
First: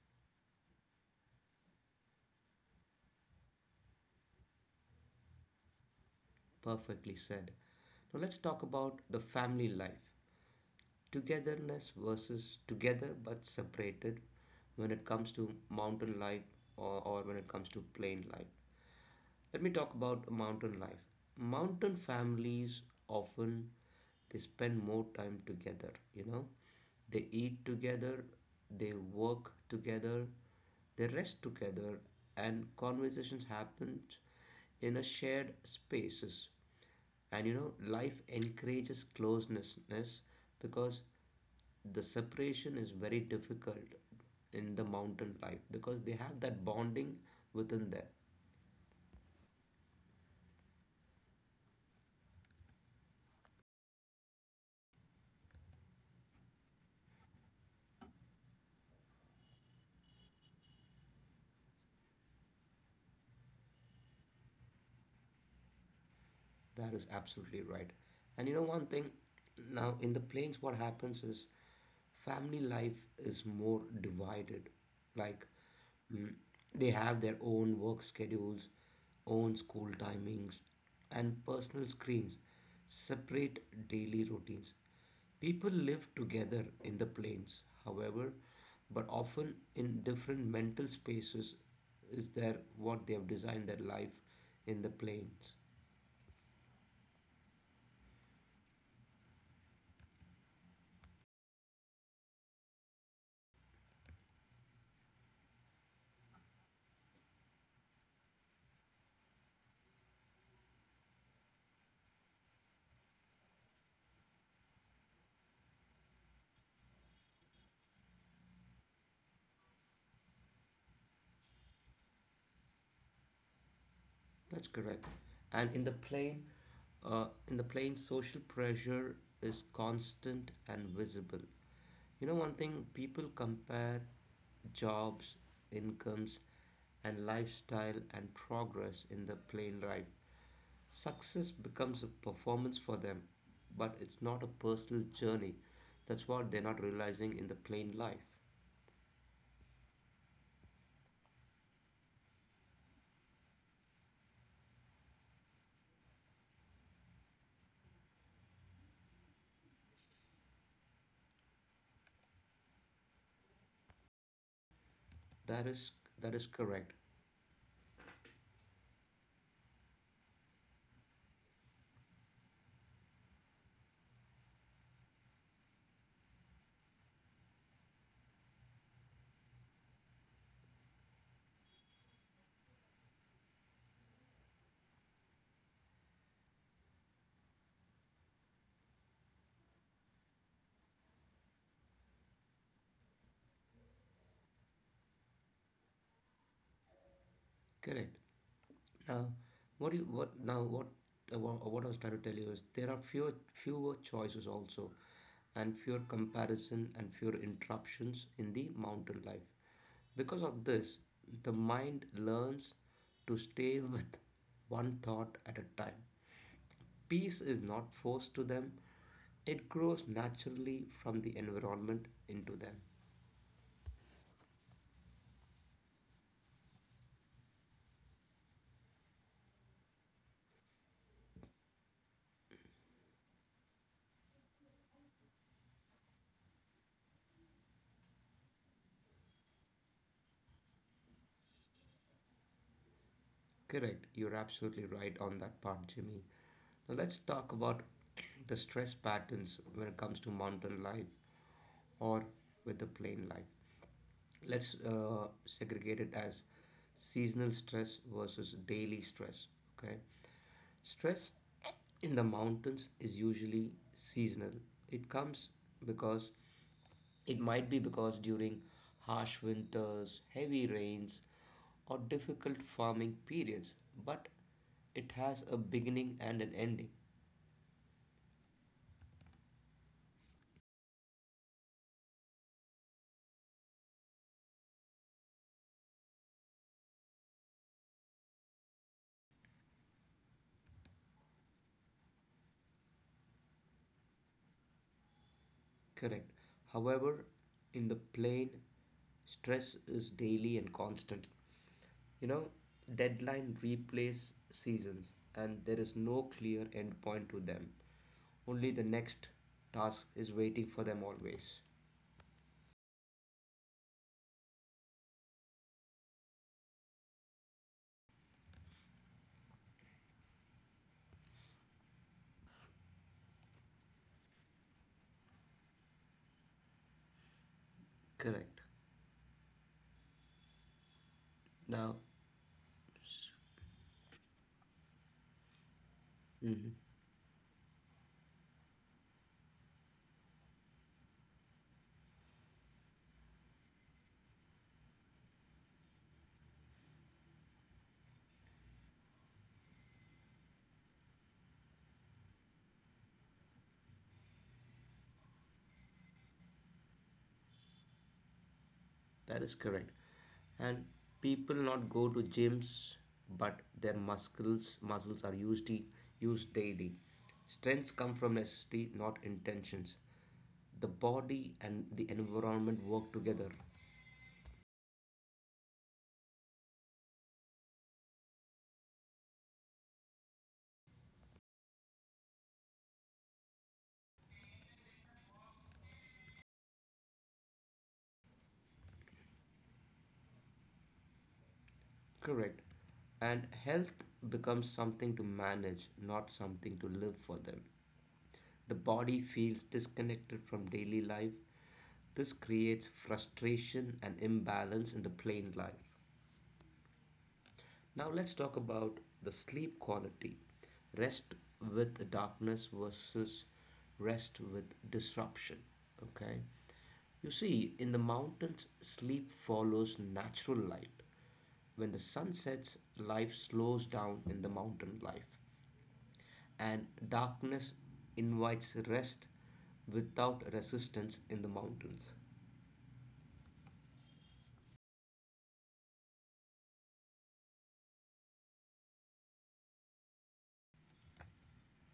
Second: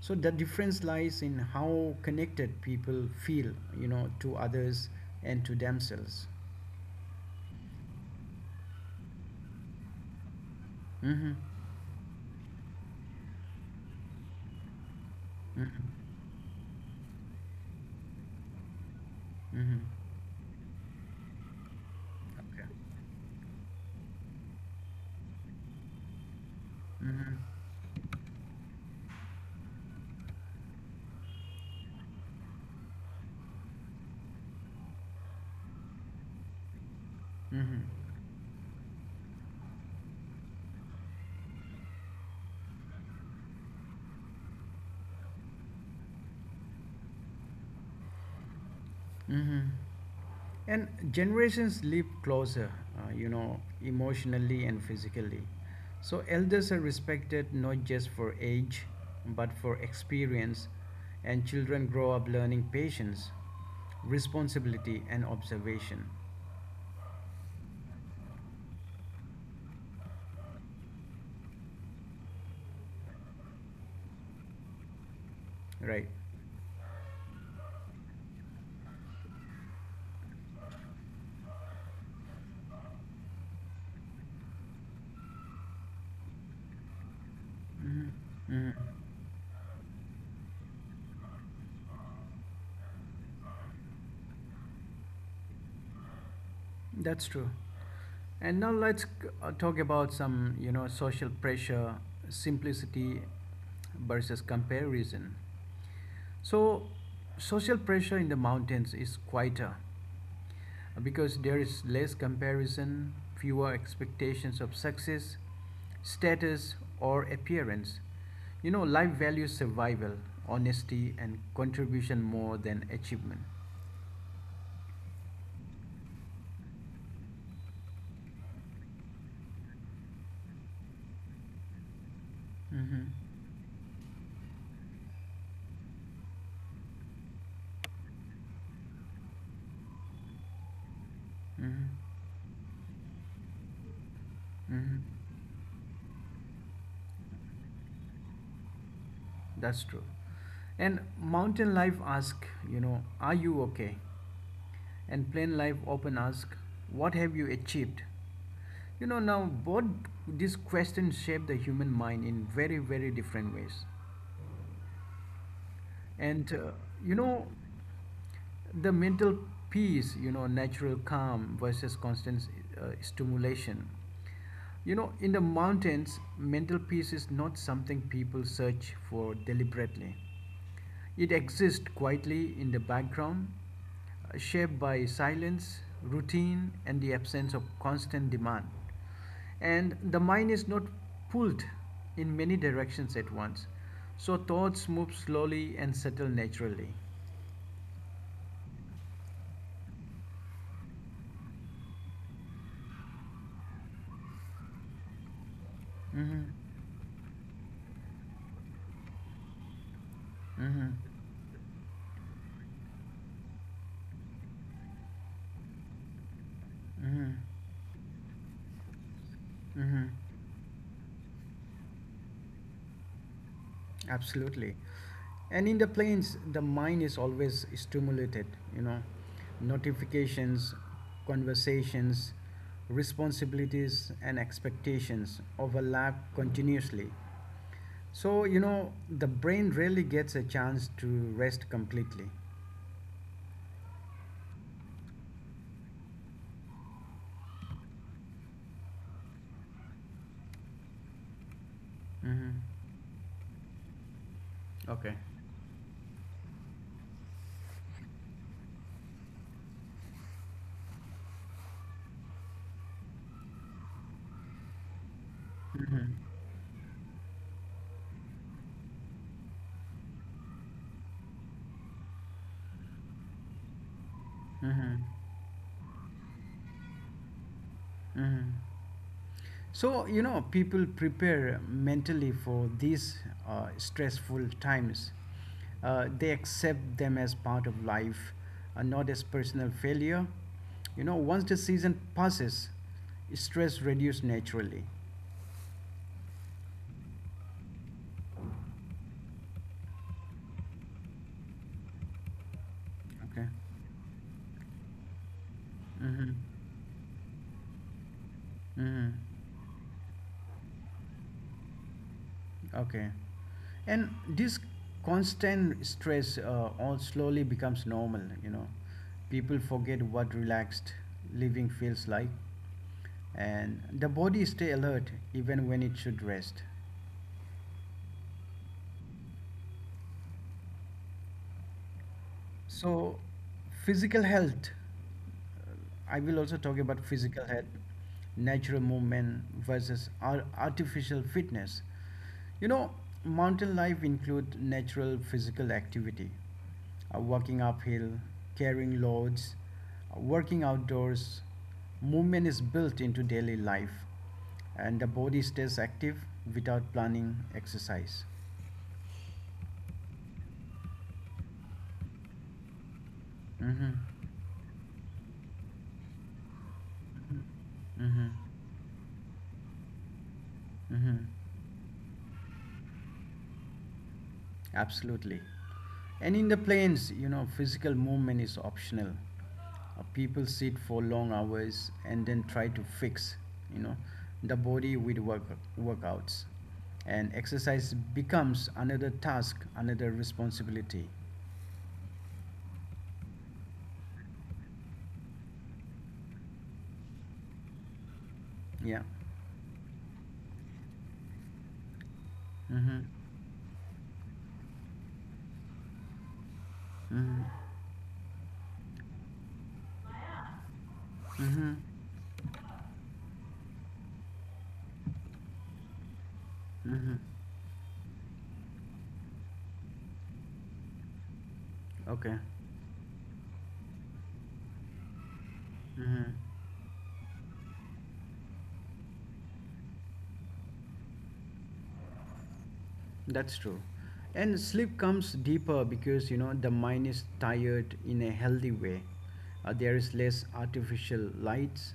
Speaker 1: So the difference lies in how connected people feel, you know, to others and to themselves.
Speaker 2: Perfectly said. Now let's talk about the family life.
Speaker 1: Mm-hmm.
Speaker 2: Togetherness versus together but separated when it comes to
Speaker 1: Mm-hmm.
Speaker 2: mountain life, or when it comes to plain life. Let me talk about mountain life. Mountain
Speaker 1: Mm-hmm.
Speaker 2: families often they spend more time together, you know. They
Speaker 1: Mm-hmm.
Speaker 2: eat together, they work together, they rest together, and conversations happen in a shared spaces. And you know,
Speaker 1: Mm-hmm.
Speaker 2: life encourages closeness because the separation is very difficult in the mountain life because they have that bonding within them.
Speaker 1: Mm-hmm. And generations live closer, you know, emotionally and physically. So elders are respected not just for age, but for experience, and children grow up learning patience, responsibility, and observation.
Speaker 2: That is absolutely right. And you know one thing, now in the plains, what happens is family life is more divided. Like
Speaker 1: Right.
Speaker 2: mm, they have their own work schedules, own school timings, and personal screens, separate daily routines. People live together in the plains,
Speaker 1: Mhm.
Speaker 2: however,
Speaker 1: Mhm.
Speaker 2: but often in different mental spaces is there what they have designed their life in the plains.
Speaker 1: That's true. And now let's talk about some, you know, social pressure, simplicity versus comparison. So, social pressure in the mountains is quieter because there is less comparison, fewer expectations of success, status, or appearance. You know, life values survival, honesty, and contribution more than achievement.
Speaker 2: That's correct. And in the plane, social pressure is constant and visible. You know, one
Speaker 1: Mm-hmm.
Speaker 2: thing people compare jobs, incomes, and lifestyle and progress in the plane ride. Success
Speaker 1: Mm-hmm.
Speaker 2: becomes a performance for them, but it's not a
Speaker 1: Mm-hmm.
Speaker 2: personal journey. That's what they're not realizing in the plane life.
Speaker 1: That's true. And mountain life ask, you know, are you okay? And plain life often ask, what have you achieved? You know, now both these questions shape the human mind in very, very different ways.
Speaker 2: That is
Speaker 1: And,
Speaker 2: that is
Speaker 1: you
Speaker 2: correct.
Speaker 1: know, the mental peace, you know, natural calm versus constant stimulation. You know, in the mountains, mental peace is not something people search for deliberately. It exists quietly in the background, shaped by silence, routine, and the absence of constant demand. And the mind is not pulled in many directions at once, so thoughts move slowly and settle naturally.
Speaker 2: Correct. Now, what you what now what wha- what I was trying to tell you is there are fewer choices also, and fewer
Speaker 1: Mm-hmm.
Speaker 2: comparison and fewer interruptions in the mountain life. Because of
Speaker 1: Mm-hmm.
Speaker 2: this, the mind learns to stay with one thought at a time.
Speaker 1: Mm-hmm.
Speaker 2: Peace is not forced to them; it grows
Speaker 1: Mm-hmm.
Speaker 2: naturally from the environment into them.
Speaker 1: Absolutely. And in the planes, the mind is always stimulated, you know, notifications, conversations, responsibilities, and expectations overlap continuously. So, you know, the brain rarely gets a chance to rest completely.
Speaker 2: Correct. You're absolutely right on that part, Jimmy. Now let's talk about [clears throat] the stress patterns when it comes to mountain life or
Speaker 1: Mm-hmm.
Speaker 2: with the plain life. Let's
Speaker 1: Okay.
Speaker 2: segregate it as seasonal stress versus daily stress. Okay. Stress in the mountains is usually seasonal. It comes because it might be because during harsh winters, heavy rains, or difficult farming periods, but
Speaker 1: Mm-hmm.
Speaker 2: it has a beginning and an ending.
Speaker 1: Mm-hmm. So, you know, people prepare mentally for these stressful times. They accept them as part of life, not as personal failure. You know, once the season passes, stress reduces naturally.
Speaker 2: Correct. However, in the plain, stress is daily and constant. You know,
Speaker 1: Okay.
Speaker 2: deadline replace seasons, and there is no
Speaker 1: Mm-hmm.
Speaker 2: clear end point to them. Only the
Speaker 1: Mm-hmm.
Speaker 2: next task is waiting for them always.
Speaker 1: Okay. And this constant stress all slowly becomes normal, you know. People forget what relaxed living feels like and the body stay alert even when it should rest.
Speaker 2: Correct. Now.
Speaker 1: So, physical health. uh, I will also
Speaker 2: Mhm.
Speaker 1: talk about physical health, natural movement versus artificial fitness. You know, mountain life include natural physical activity, walking uphill, carrying loads, working outdoors. Movement is built into daily life, and the body stays active without planning exercise.
Speaker 2: That is correct. And people not go to gyms, but their
Speaker 1: Mm-hmm.
Speaker 2: muscles are used daily. Strengths come
Speaker 1: Mm-hmm.
Speaker 2: from necessity, not intentions. The
Speaker 1: Mm-hmm.
Speaker 2: body and the environment work together.
Speaker 1: Absolutely. And in the planes, you know, physical movement is optional. People sit for long hours and then try to fix, you know, the body with workouts. And exercise becomes another task, another responsibility.
Speaker 2: Correct. And health becomes something to manage, not something to live for them. The
Speaker 1: Yeah.
Speaker 2: body feels disconnected from daily life. This creates
Speaker 1: Mm-hmm.
Speaker 2: frustration and imbalance in the plain life.
Speaker 1: Mm-hmm.
Speaker 2: Now let's talk about the sleep quality. Rest
Speaker 1: Mm-hmm.
Speaker 2: with darkness versus rest with disruption. Okay?
Speaker 1: Mm-hmm.
Speaker 2: You see, in the mountains, sleep follows natural light. When the sun
Speaker 1: Okay.
Speaker 2: sets, life slows down in the mountain life,
Speaker 1: Mm-hmm.
Speaker 2: and darkness invites rest without resistance in the mountains.
Speaker 1: That's true. And sleep comes deeper because you know the mind is tired in a healthy way. There is less artificial lights,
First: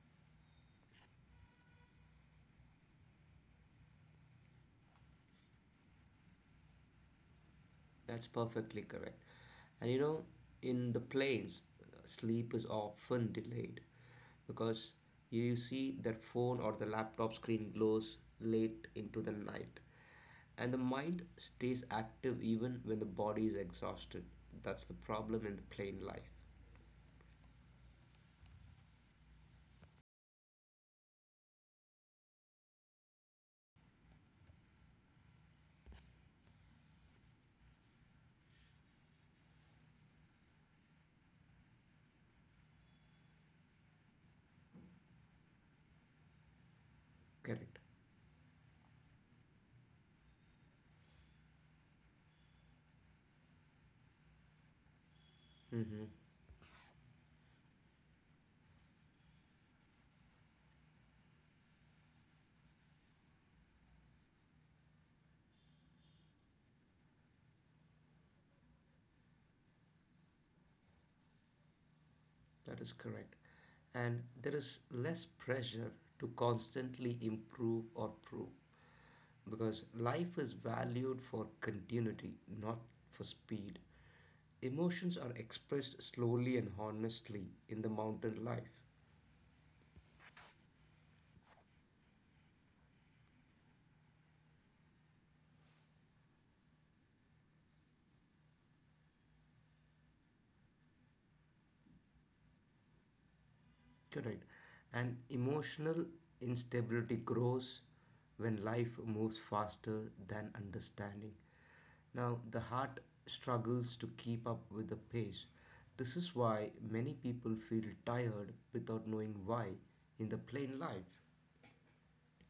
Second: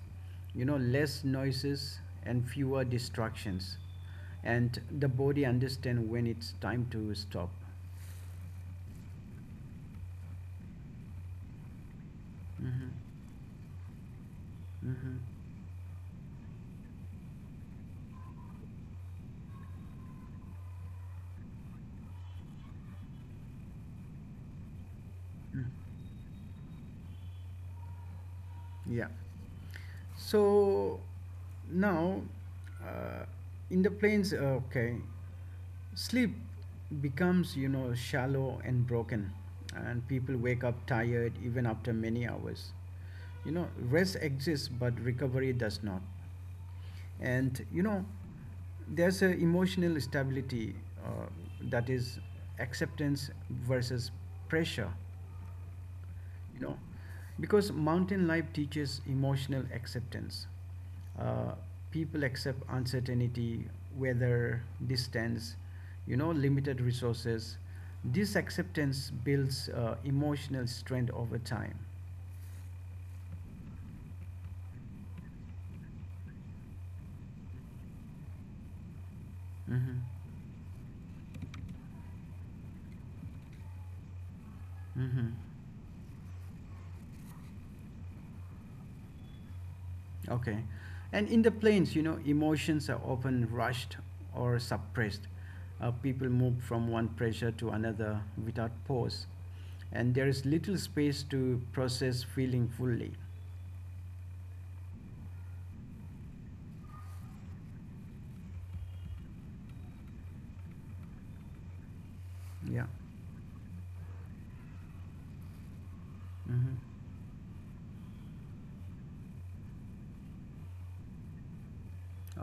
Speaker 1: you know, less noises and fewer distractions. And the body understands when it's time to stop.
Speaker 2: That's perfectly correct. And you know, in the planes, sleep is
Speaker 1: Hmm.
Speaker 2: often delayed because
Speaker 1: Hmm.
Speaker 2: you see that phone or the laptop screen glows late into the night. And the mind stays active even when the body is exhausted. That's the problem in the plane life.
Speaker 1: Yeah. So now, uh, in the plains, okay, sleep becomes, you know, shallow and broken, and people wake up tired even after many hours. You know, rest exists, but recovery does not. And,
Speaker 2: Correct.
Speaker 1: you know, there's a emotional stability uh, that is acceptance versus pressure,
Speaker 2: Mm-hmm.
Speaker 1: you know, because mountain life teaches emotional acceptance, uh, people accept uncertainty, weather, distance, you know, limited resources. This acceptance builds emotional strength over time.
Speaker 2: That is correct. And there is less pressure to constantly improve or prove because
Speaker 1: Hmm.
Speaker 2: life is valued for continuity, not for speed. Emotions are
Speaker 1: Hmm.
Speaker 2: expressed slowly and honestly in the mountain life.
Speaker 1: Okay. And in the plains, you know, emotions are often rushed or suppressed. People move from one pressure to another without pause. And there is little space to process feeling fully.
Speaker 2: Correct. And emotional instability grows when life moves faster than understanding. Now, the
Speaker 1: Yeah.
Speaker 2: heart struggles to keep up with the pace. This is why
Speaker 1: Hmm.
Speaker 2: many people feel tired without knowing why in the plain life.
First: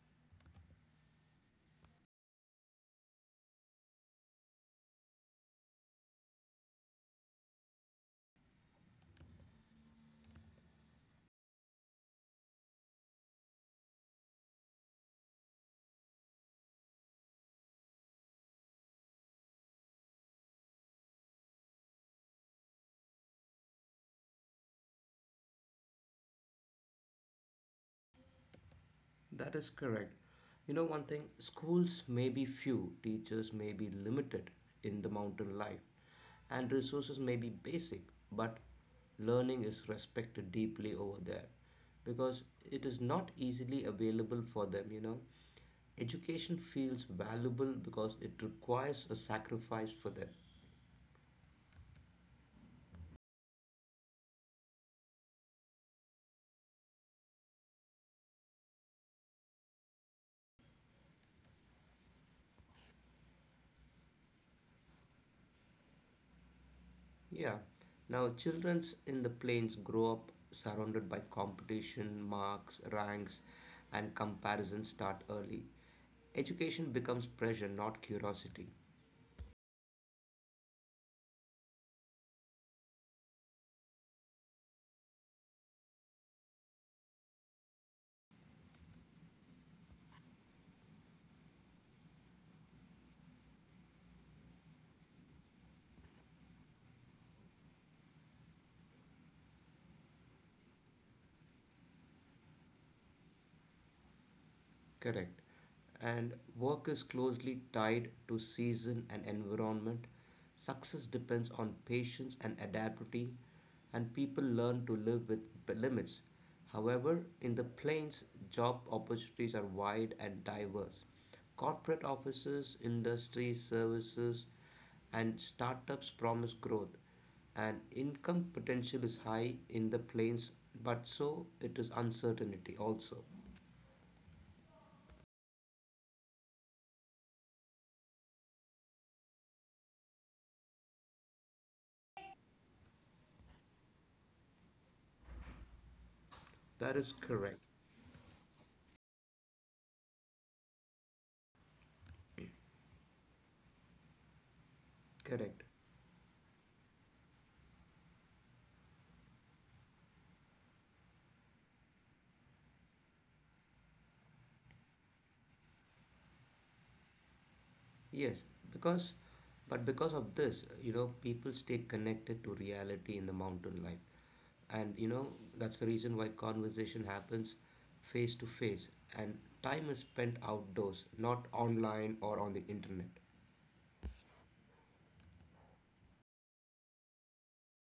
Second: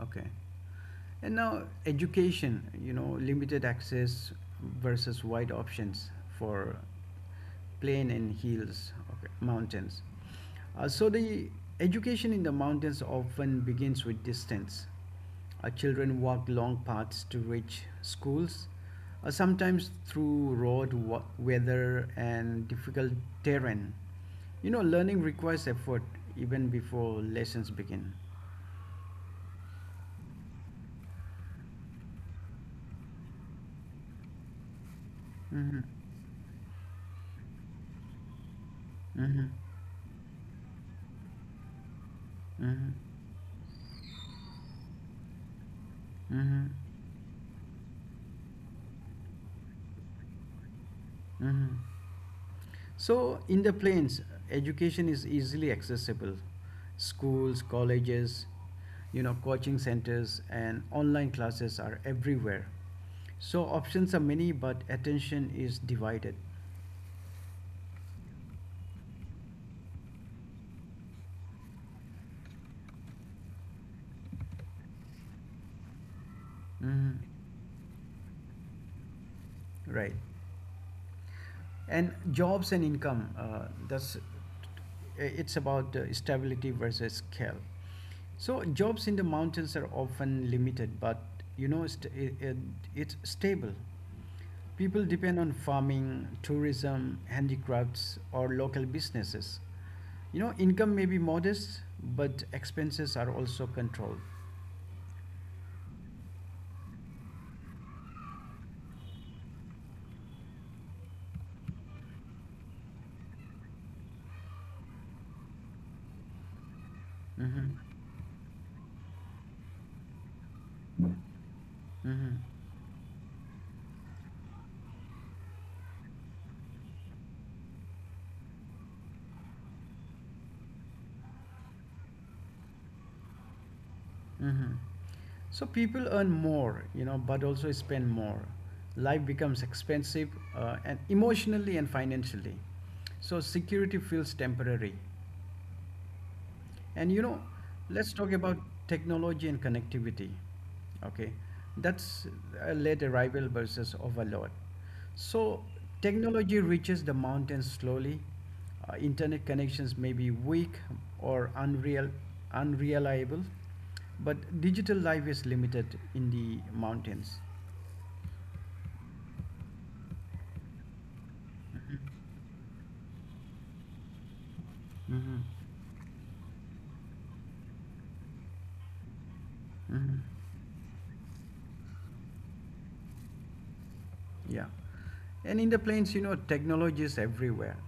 Speaker 1: Okay. And now, education, you know, limited access versus wide options for plain and hills, okay, mountains. So the education in the mountains often begins with distance. Our children walk long paths to reach schools, sometimes through weather and difficult terrain. You know, learning requires effort even before lessons begin.
Speaker 2: That is correct. You know, one thing, schools may be few, teachers may be limited in the mountain
Speaker 1: Mm-hmm.
Speaker 2: life, and resources may be basic, but
Speaker 1: Mm-hmm.
Speaker 2: learning is respected deeply over there because
Speaker 1: Mm-hmm.
Speaker 2: it is not easily available for them, you know.
Speaker 1: Mm-hmm.
Speaker 2: Education feels valuable because it requires a sacrifice for them.
Speaker 1: Mm-hmm. So, in the plains, education is easily accessible. Schools, colleges, you know, coaching centers, and online classes are everywhere. So, options are many, but attention is divided.
Speaker 2: Yeah. Now, children in the plains grow up surrounded by competition, marks, ranks, and comparison start early. Education
Speaker 1: Mhm.
Speaker 2: becomes pressure, not curiosity.
Speaker 1: Right. And jobs and income, that's it's about stability versus scale. So jobs in the mountains are often limited, but you know it's stable. People depend on farming, tourism, handicrafts, or local businesses. You know, income may be modest, but expenses are also controlled.
Speaker 2: Correct. And work is closely tied to season and environment. Success depends on patience and adaptability, and people learn to live with limits. However, in
Speaker 1: Hmm.
Speaker 2: the plains, job opportunities are wide and diverse. Corporate
Speaker 1: Hmm.
Speaker 2: offices, industries, services, and startups promise growth, and income potential is high in the plains, but so it is uncertainty also.
Speaker 1: Hmm. So people earn more, you know, but also spend more. Life becomes expensive, and emotionally and financially. So security feels temporary.
Speaker 2: That
Speaker 1: And
Speaker 2: is
Speaker 1: you know,
Speaker 2: correct.
Speaker 1: let's talk about technology and connectivity. Okay, that's a late arrival versus overload. So,
Speaker 2: Correct.
Speaker 1: technology reaches the mountains slowly. Internet connections may be weak or unreal, unreliable, but digital life is limited in the mountains.
Speaker 2: Yes, because because of this, you know, people stay connected to reality in the mountain life. And you know,
Speaker 1: Hmm.
Speaker 2: that's the reason why conversation happens face to face and time is
Speaker 1: Hmm.
Speaker 2: spent outdoors, not online or on the internet.
Speaker 1: Yeah. And in the planes, you know, technology is everywhere.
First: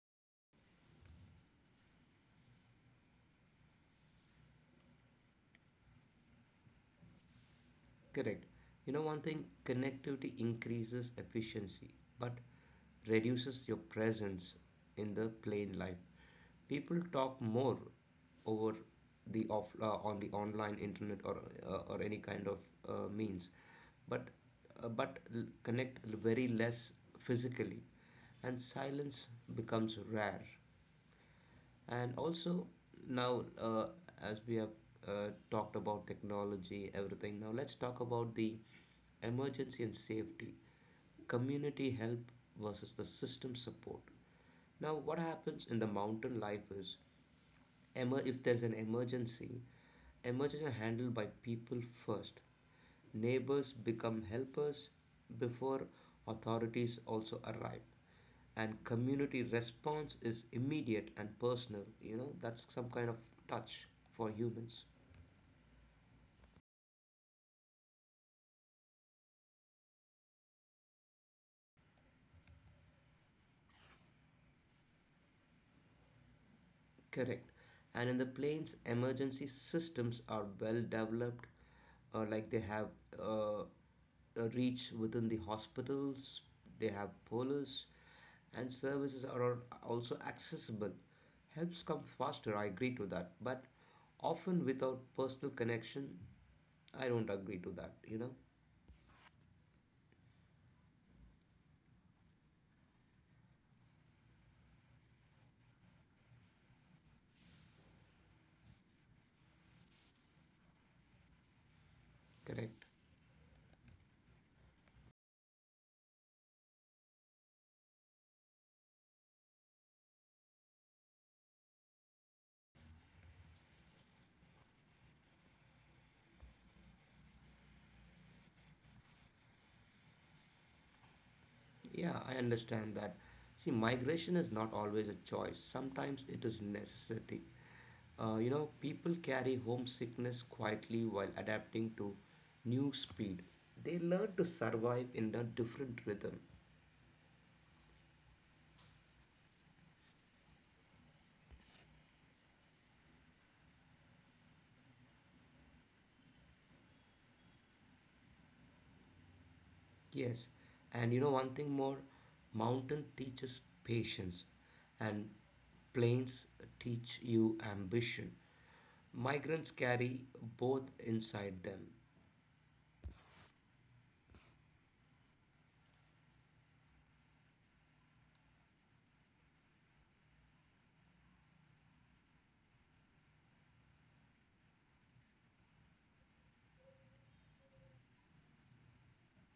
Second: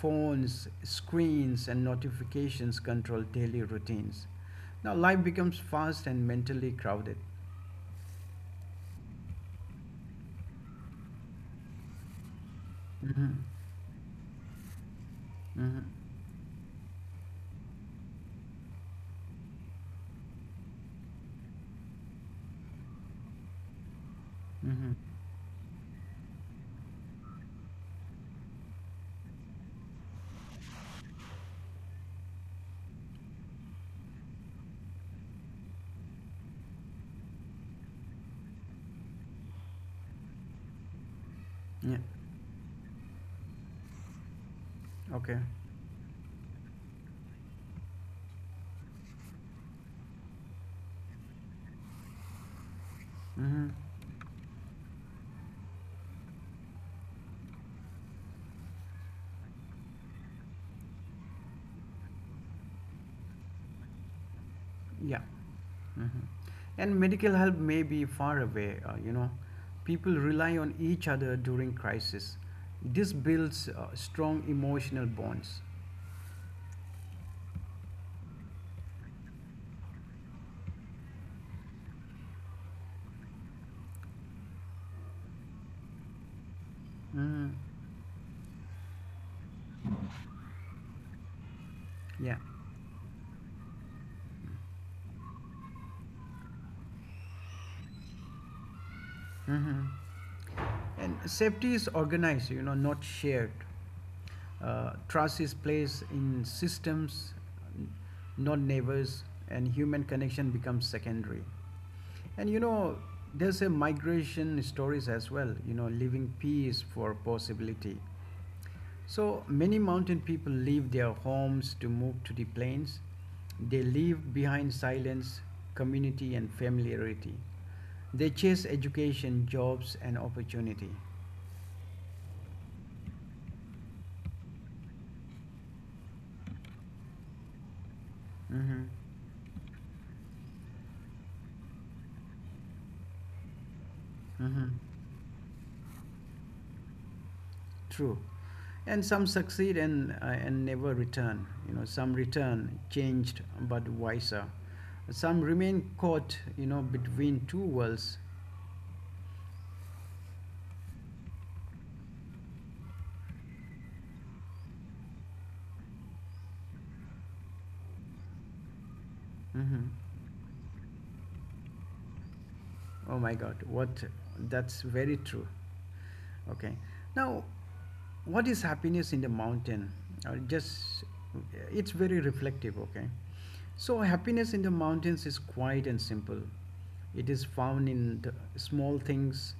Speaker 1: Phones, screens, and notifications control daily routines. Now, life becomes fast and mentally crowded.
Speaker 2: Correct. You know, one thing, connectivity increases efficiency but
Speaker 1: Mm-hmm.
Speaker 2: reduces your presence in the
Speaker 1: Mm-hmm.
Speaker 2: plain life. People talk more over the off on the online internet or or any kind of means, but
Speaker 1: Mm-hmm.
Speaker 2: connect very less physically, and silence becomes rare. And also now, as we have talked about technology, everything, now let's talk about the emergency and safety, community
Speaker 1: Yeah.
Speaker 2: help versus the system support. Now, what
Speaker 1: Okay.
Speaker 2: happens in the mountain life is, if there's an emergency, emergencies are handled by people first.
Speaker 1: Mm-hmm.
Speaker 2: Neighbors become helpers before authorities also arrive, and community response is immediate and personal, you know, that's some kind of touch for humans.
Speaker 1: Yeah. Mm-hmm. And medical help may be far away, you know. People rely on each other during crisis. This builds strong emotional bonds.
Speaker 2: Correct. And in the plains emergency systems are well developed, like they have, uh, a reach within the hospitals, they have
Speaker 1: Mm-hmm.
Speaker 2: police, and services are also accessible. Helps come
Speaker 1: Yeah.
Speaker 2: faster, I agree to that, but often without personal connection, I don't agree to that, you know?
Speaker 1: Mm-hmm. And safety is organized, you know, not shared. Trust is placed in systems, not neighbors, and human connection becomes secondary. And you
Speaker 2: Correct.
Speaker 1: know, there's a migration stories as well, you know, leaving peace for possibility. So many mountain people leave their homes to move to the plains. They leave behind silence, community, and familiarity. They chase education, jobs, and opportunity.
Speaker 2: Yeah, I understand that. See, migration is not always a choice, sometimes it is necessity. You know,
Speaker 1: Mm-hmm.
Speaker 2: people carry homesickness quietly while adapting to new speed. They learn to
Speaker 1: Mm-hmm.
Speaker 2: survive in a different rhythm.
Speaker 1: True. And some succeed and never return. You know, some return changed but wiser. Some remain caught, you know, between two worlds.
Speaker 2: Yes, and you know one thing more, mountain teaches patience, and plains teach you ambition. Migrants
Speaker 1: Mm-hmm.
Speaker 2: carry both inside them.
Speaker 1: Oh my God, what that's very true. Okay, now what is happiness in the mountain? Just It's very reflective. Okay, so happiness in the mountains is quiet and simple. It is found in the small things,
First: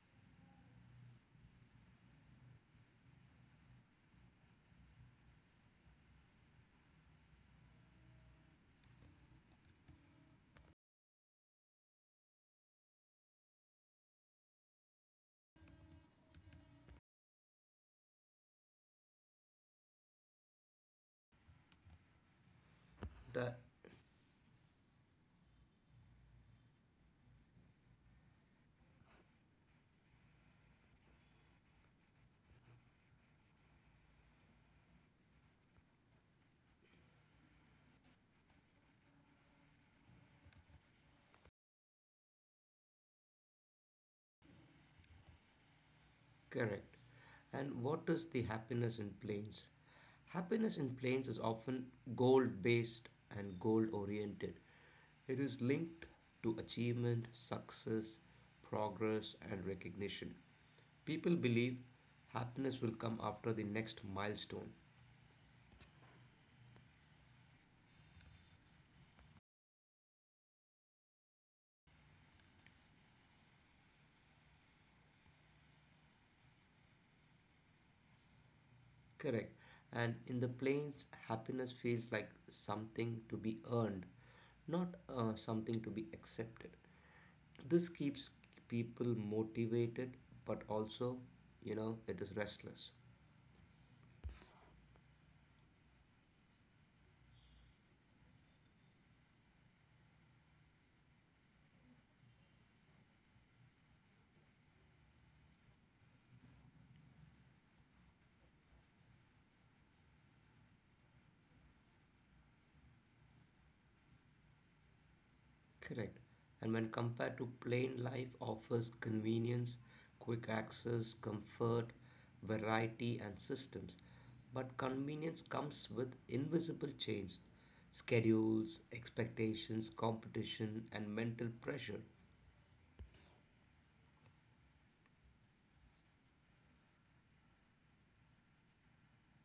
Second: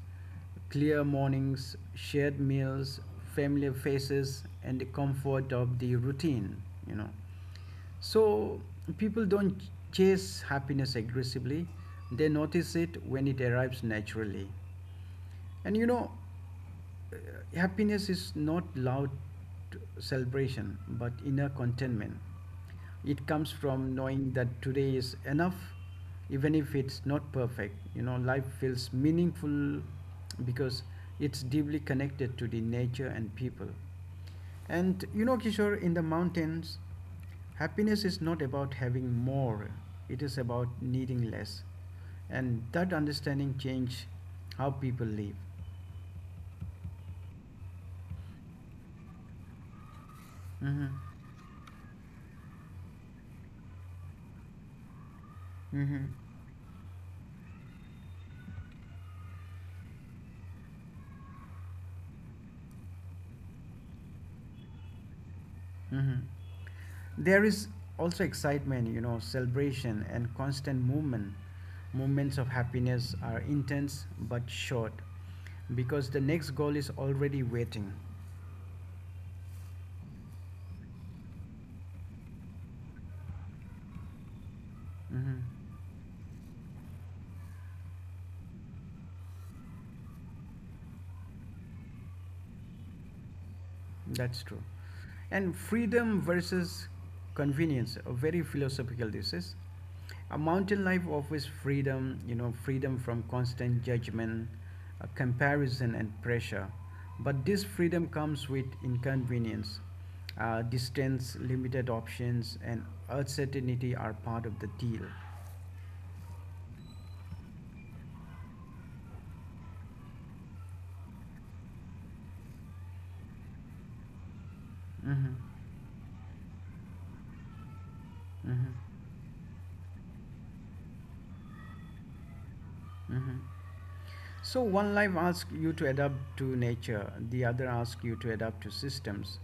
Speaker 1: clear mornings, shared meals, familiar faces, and the comfort of the routine. You know, so people don't chase happiness aggressively, they notice it when it arrives naturally. And you know, uh, happiness is not loud celebration but inner contentment. It comes
Speaker 2: The
Speaker 1: from knowing that today is enough, even if it's not perfect. You know, life feels meaningful because it's deeply connected to the nature and people. And you know, Kishore, in the mountains, happiness is not about having more, it is about needing less. And that understanding change how people live.
Speaker 2: Correct. And what is the happiness in plains? Happiness
Speaker 1: Hmm.
Speaker 2: in plains is often goal-based and goal-oriented. It is linked
Speaker 1: Hmm.
Speaker 2: to achievement, success, progress, and recognition. People believe happiness will come after the next milestone.
Speaker 1: Hmm. There is also excitement, you know, celebration and constant movement. Moments of happiness are intense but short because the next goal is already waiting.
Speaker 2: Correct. And in the plains, happiness feels like something to be earned, not
Speaker 1: Hmm.
Speaker 2: something to be accepted. This keeps people motivated, but also, you know, it is restless.
Speaker 1: That's true. And freedom versus convenience, a very philosophical this is. A mountain life offers freedom, you know, freedom from constant judgment, comparison, and pressure. But this freedom comes with inconvenience. Distance, limited options, and uncertainty are part of the deal.
Speaker 2: Correct. And when compared to plain life, offers convenience, quick access, comfort, variety, and systems. But
Speaker 1: Mm-hmm.
Speaker 2: convenience comes with invisible chains,
Speaker 1: Mm-hmm.
Speaker 2: schedules, expectations, competition, and mental pressure.
Speaker 1: Mm-hmm. So one life asks you to adapt to nature, the other asks you to adapt to systems.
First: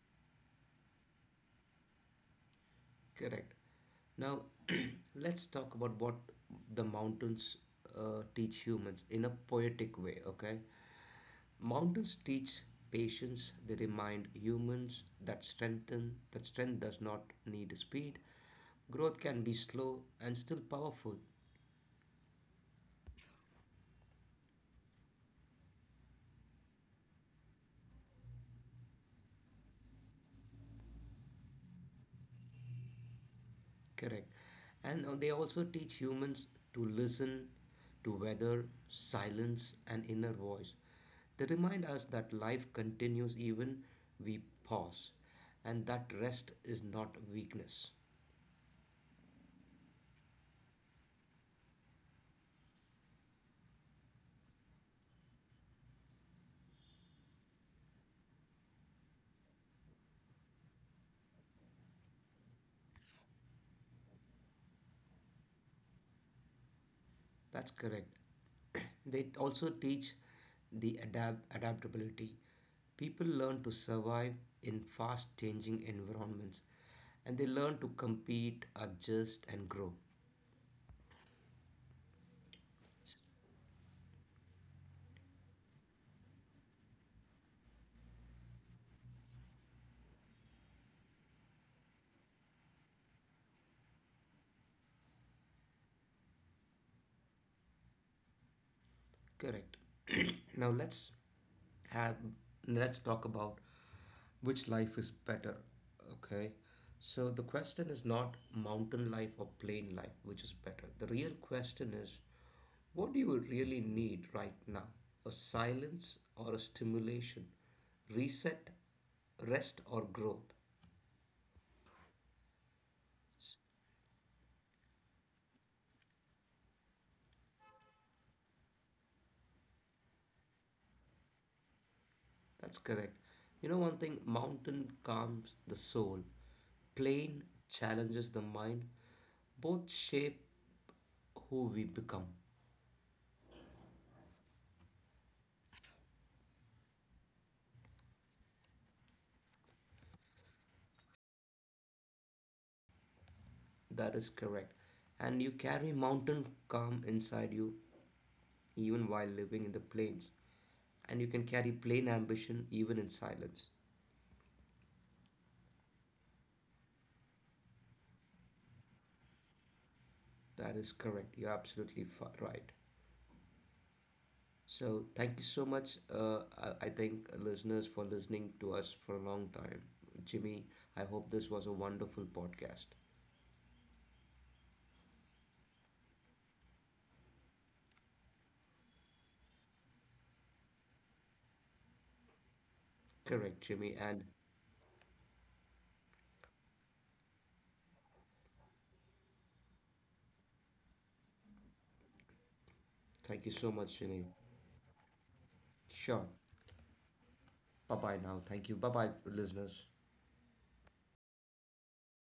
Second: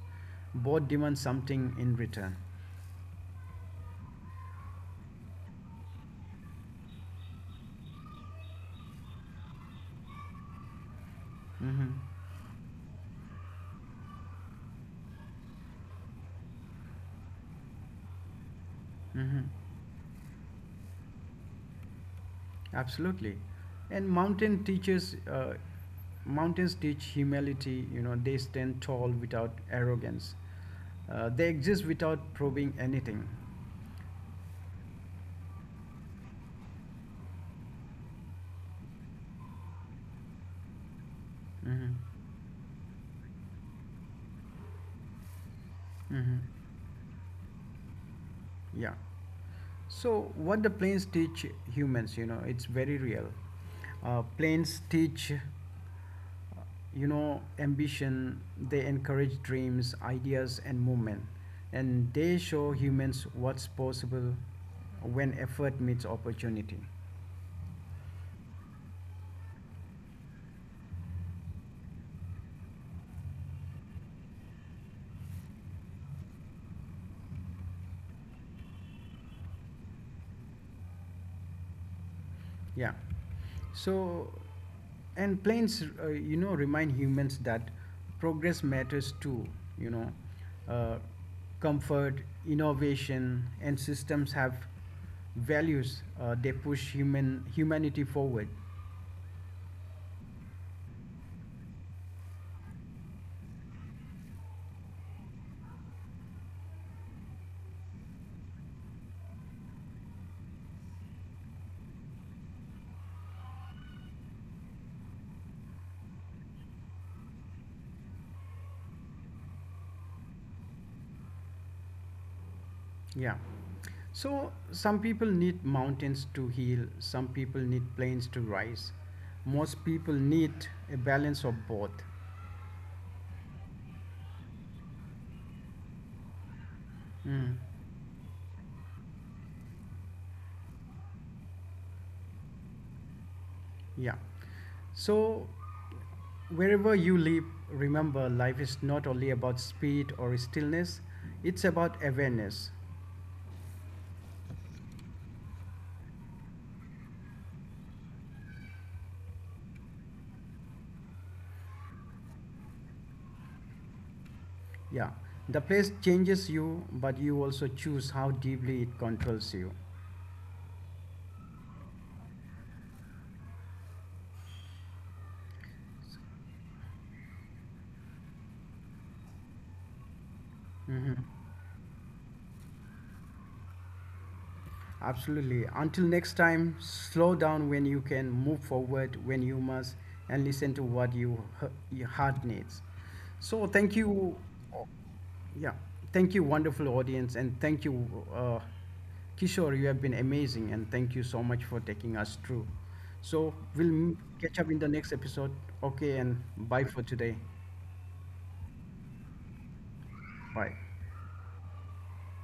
Speaker 1: Both demand something in return.
Speaker 2: Correct. Now, [clears throat] let's talk about what the mountains teach humans in a poetic way, okay?
Speaker 1: Hmm.
Speaker 2: Mountains teach patience. They remind humans that strength does not need speed. Growth can
Speaker 1: Hmm.
Speaker 2: be slow and still powerful.
Speaker 1: Absolutely. And mountains teach humility. You know, they stand tall without arrogance. They exist without probing anything.
Speaker 2: Correct. And they also teach humans to listen to weather, silence, and inner voice. They remind
Speaker 1: Hmm.
Speaker 2: us that life continues even we pause, and that
Speaker 1: Hmm.
Speaker 2: rest is not weakness.
Speaker 1: Yeah. So what the plains teach humans, you know, it's very real. Planes teach, you know, ambition. They encourage dreams, ideas, and movement, and they show humans what's possible when effort meets opportunity.
Speaker 2: That's correct. [clears throat] They also teach the adaptability. People learn to survive in fast changing environments, and they learn to compete, adjust, and grow.
Speaker 1: Yeah. So and planes, you know, remind humans that progress matters too, you know, uh, comfort, innovation, and systems have values. They push humanity forward.
Speaker 2: Correct. [clears throat] Now have let's talk about which life is better. Okay. So the question is not mountain life or plain life, which is better. The real question is what do you really need right now? A silence or a stimulation? Reset, rest or growth?
Speaker 1: Yeah. So, some people need mountains to heal, some people need plains to rise. Most people need a balance of both.
Speaker 2: That's correct. You know one thing, mountain calms the soul, plain
Speaker 1: Mm.
Speaker 2: challenges the mind. Both shape who we become.
Speaker 1: Yeah. So, wherever you live, remember life is not only about speed or stillness, it's about awareness.
Speaker 2: That is correct. And you carry mountain calm inside you even while living in the plains. And you can carry plain ambition even in silence.
Speaker 1: Yeah. The place changes you, but you also choose how deeply it controls you.
Speaker 2: That is correct. You're absolutely right. So, thank you so much, I think, listeners, for listening to us for a long time. Jimmy, I
Speaker 1: Mhm.
Speaker 2: hope this was a wonderful podcast.
Speaker 1: Absolutely. Until next time, slow down when you can, move forward when you must, and listen to what your heart needs.
Speaker 2: Correct,
Speaker 1: So,
Speaker 2: Jimmy.
Speaker 1: thank
Speaker 2: And
Speaker 1: you. Yeah. Thank you, wonderful audience. And thank you, uh, Kishore. You have been amazing. And thank you so much for taking us through.
Speaker 2: thank you
Speaker 1: So,
Speaker 2: so
Speaker 1: we'll
Speaker 2: much,
Speaker 1: m-
Speaker 2: Jimmy.
Speaker 1: catch up in the next episode. Okay.
Speaker 2: Sure.
Speaker 1: And bye for today.
Speaker 2: Bye bye now. Thank you. Bye bye, listeners.
Speaker 1: Bye.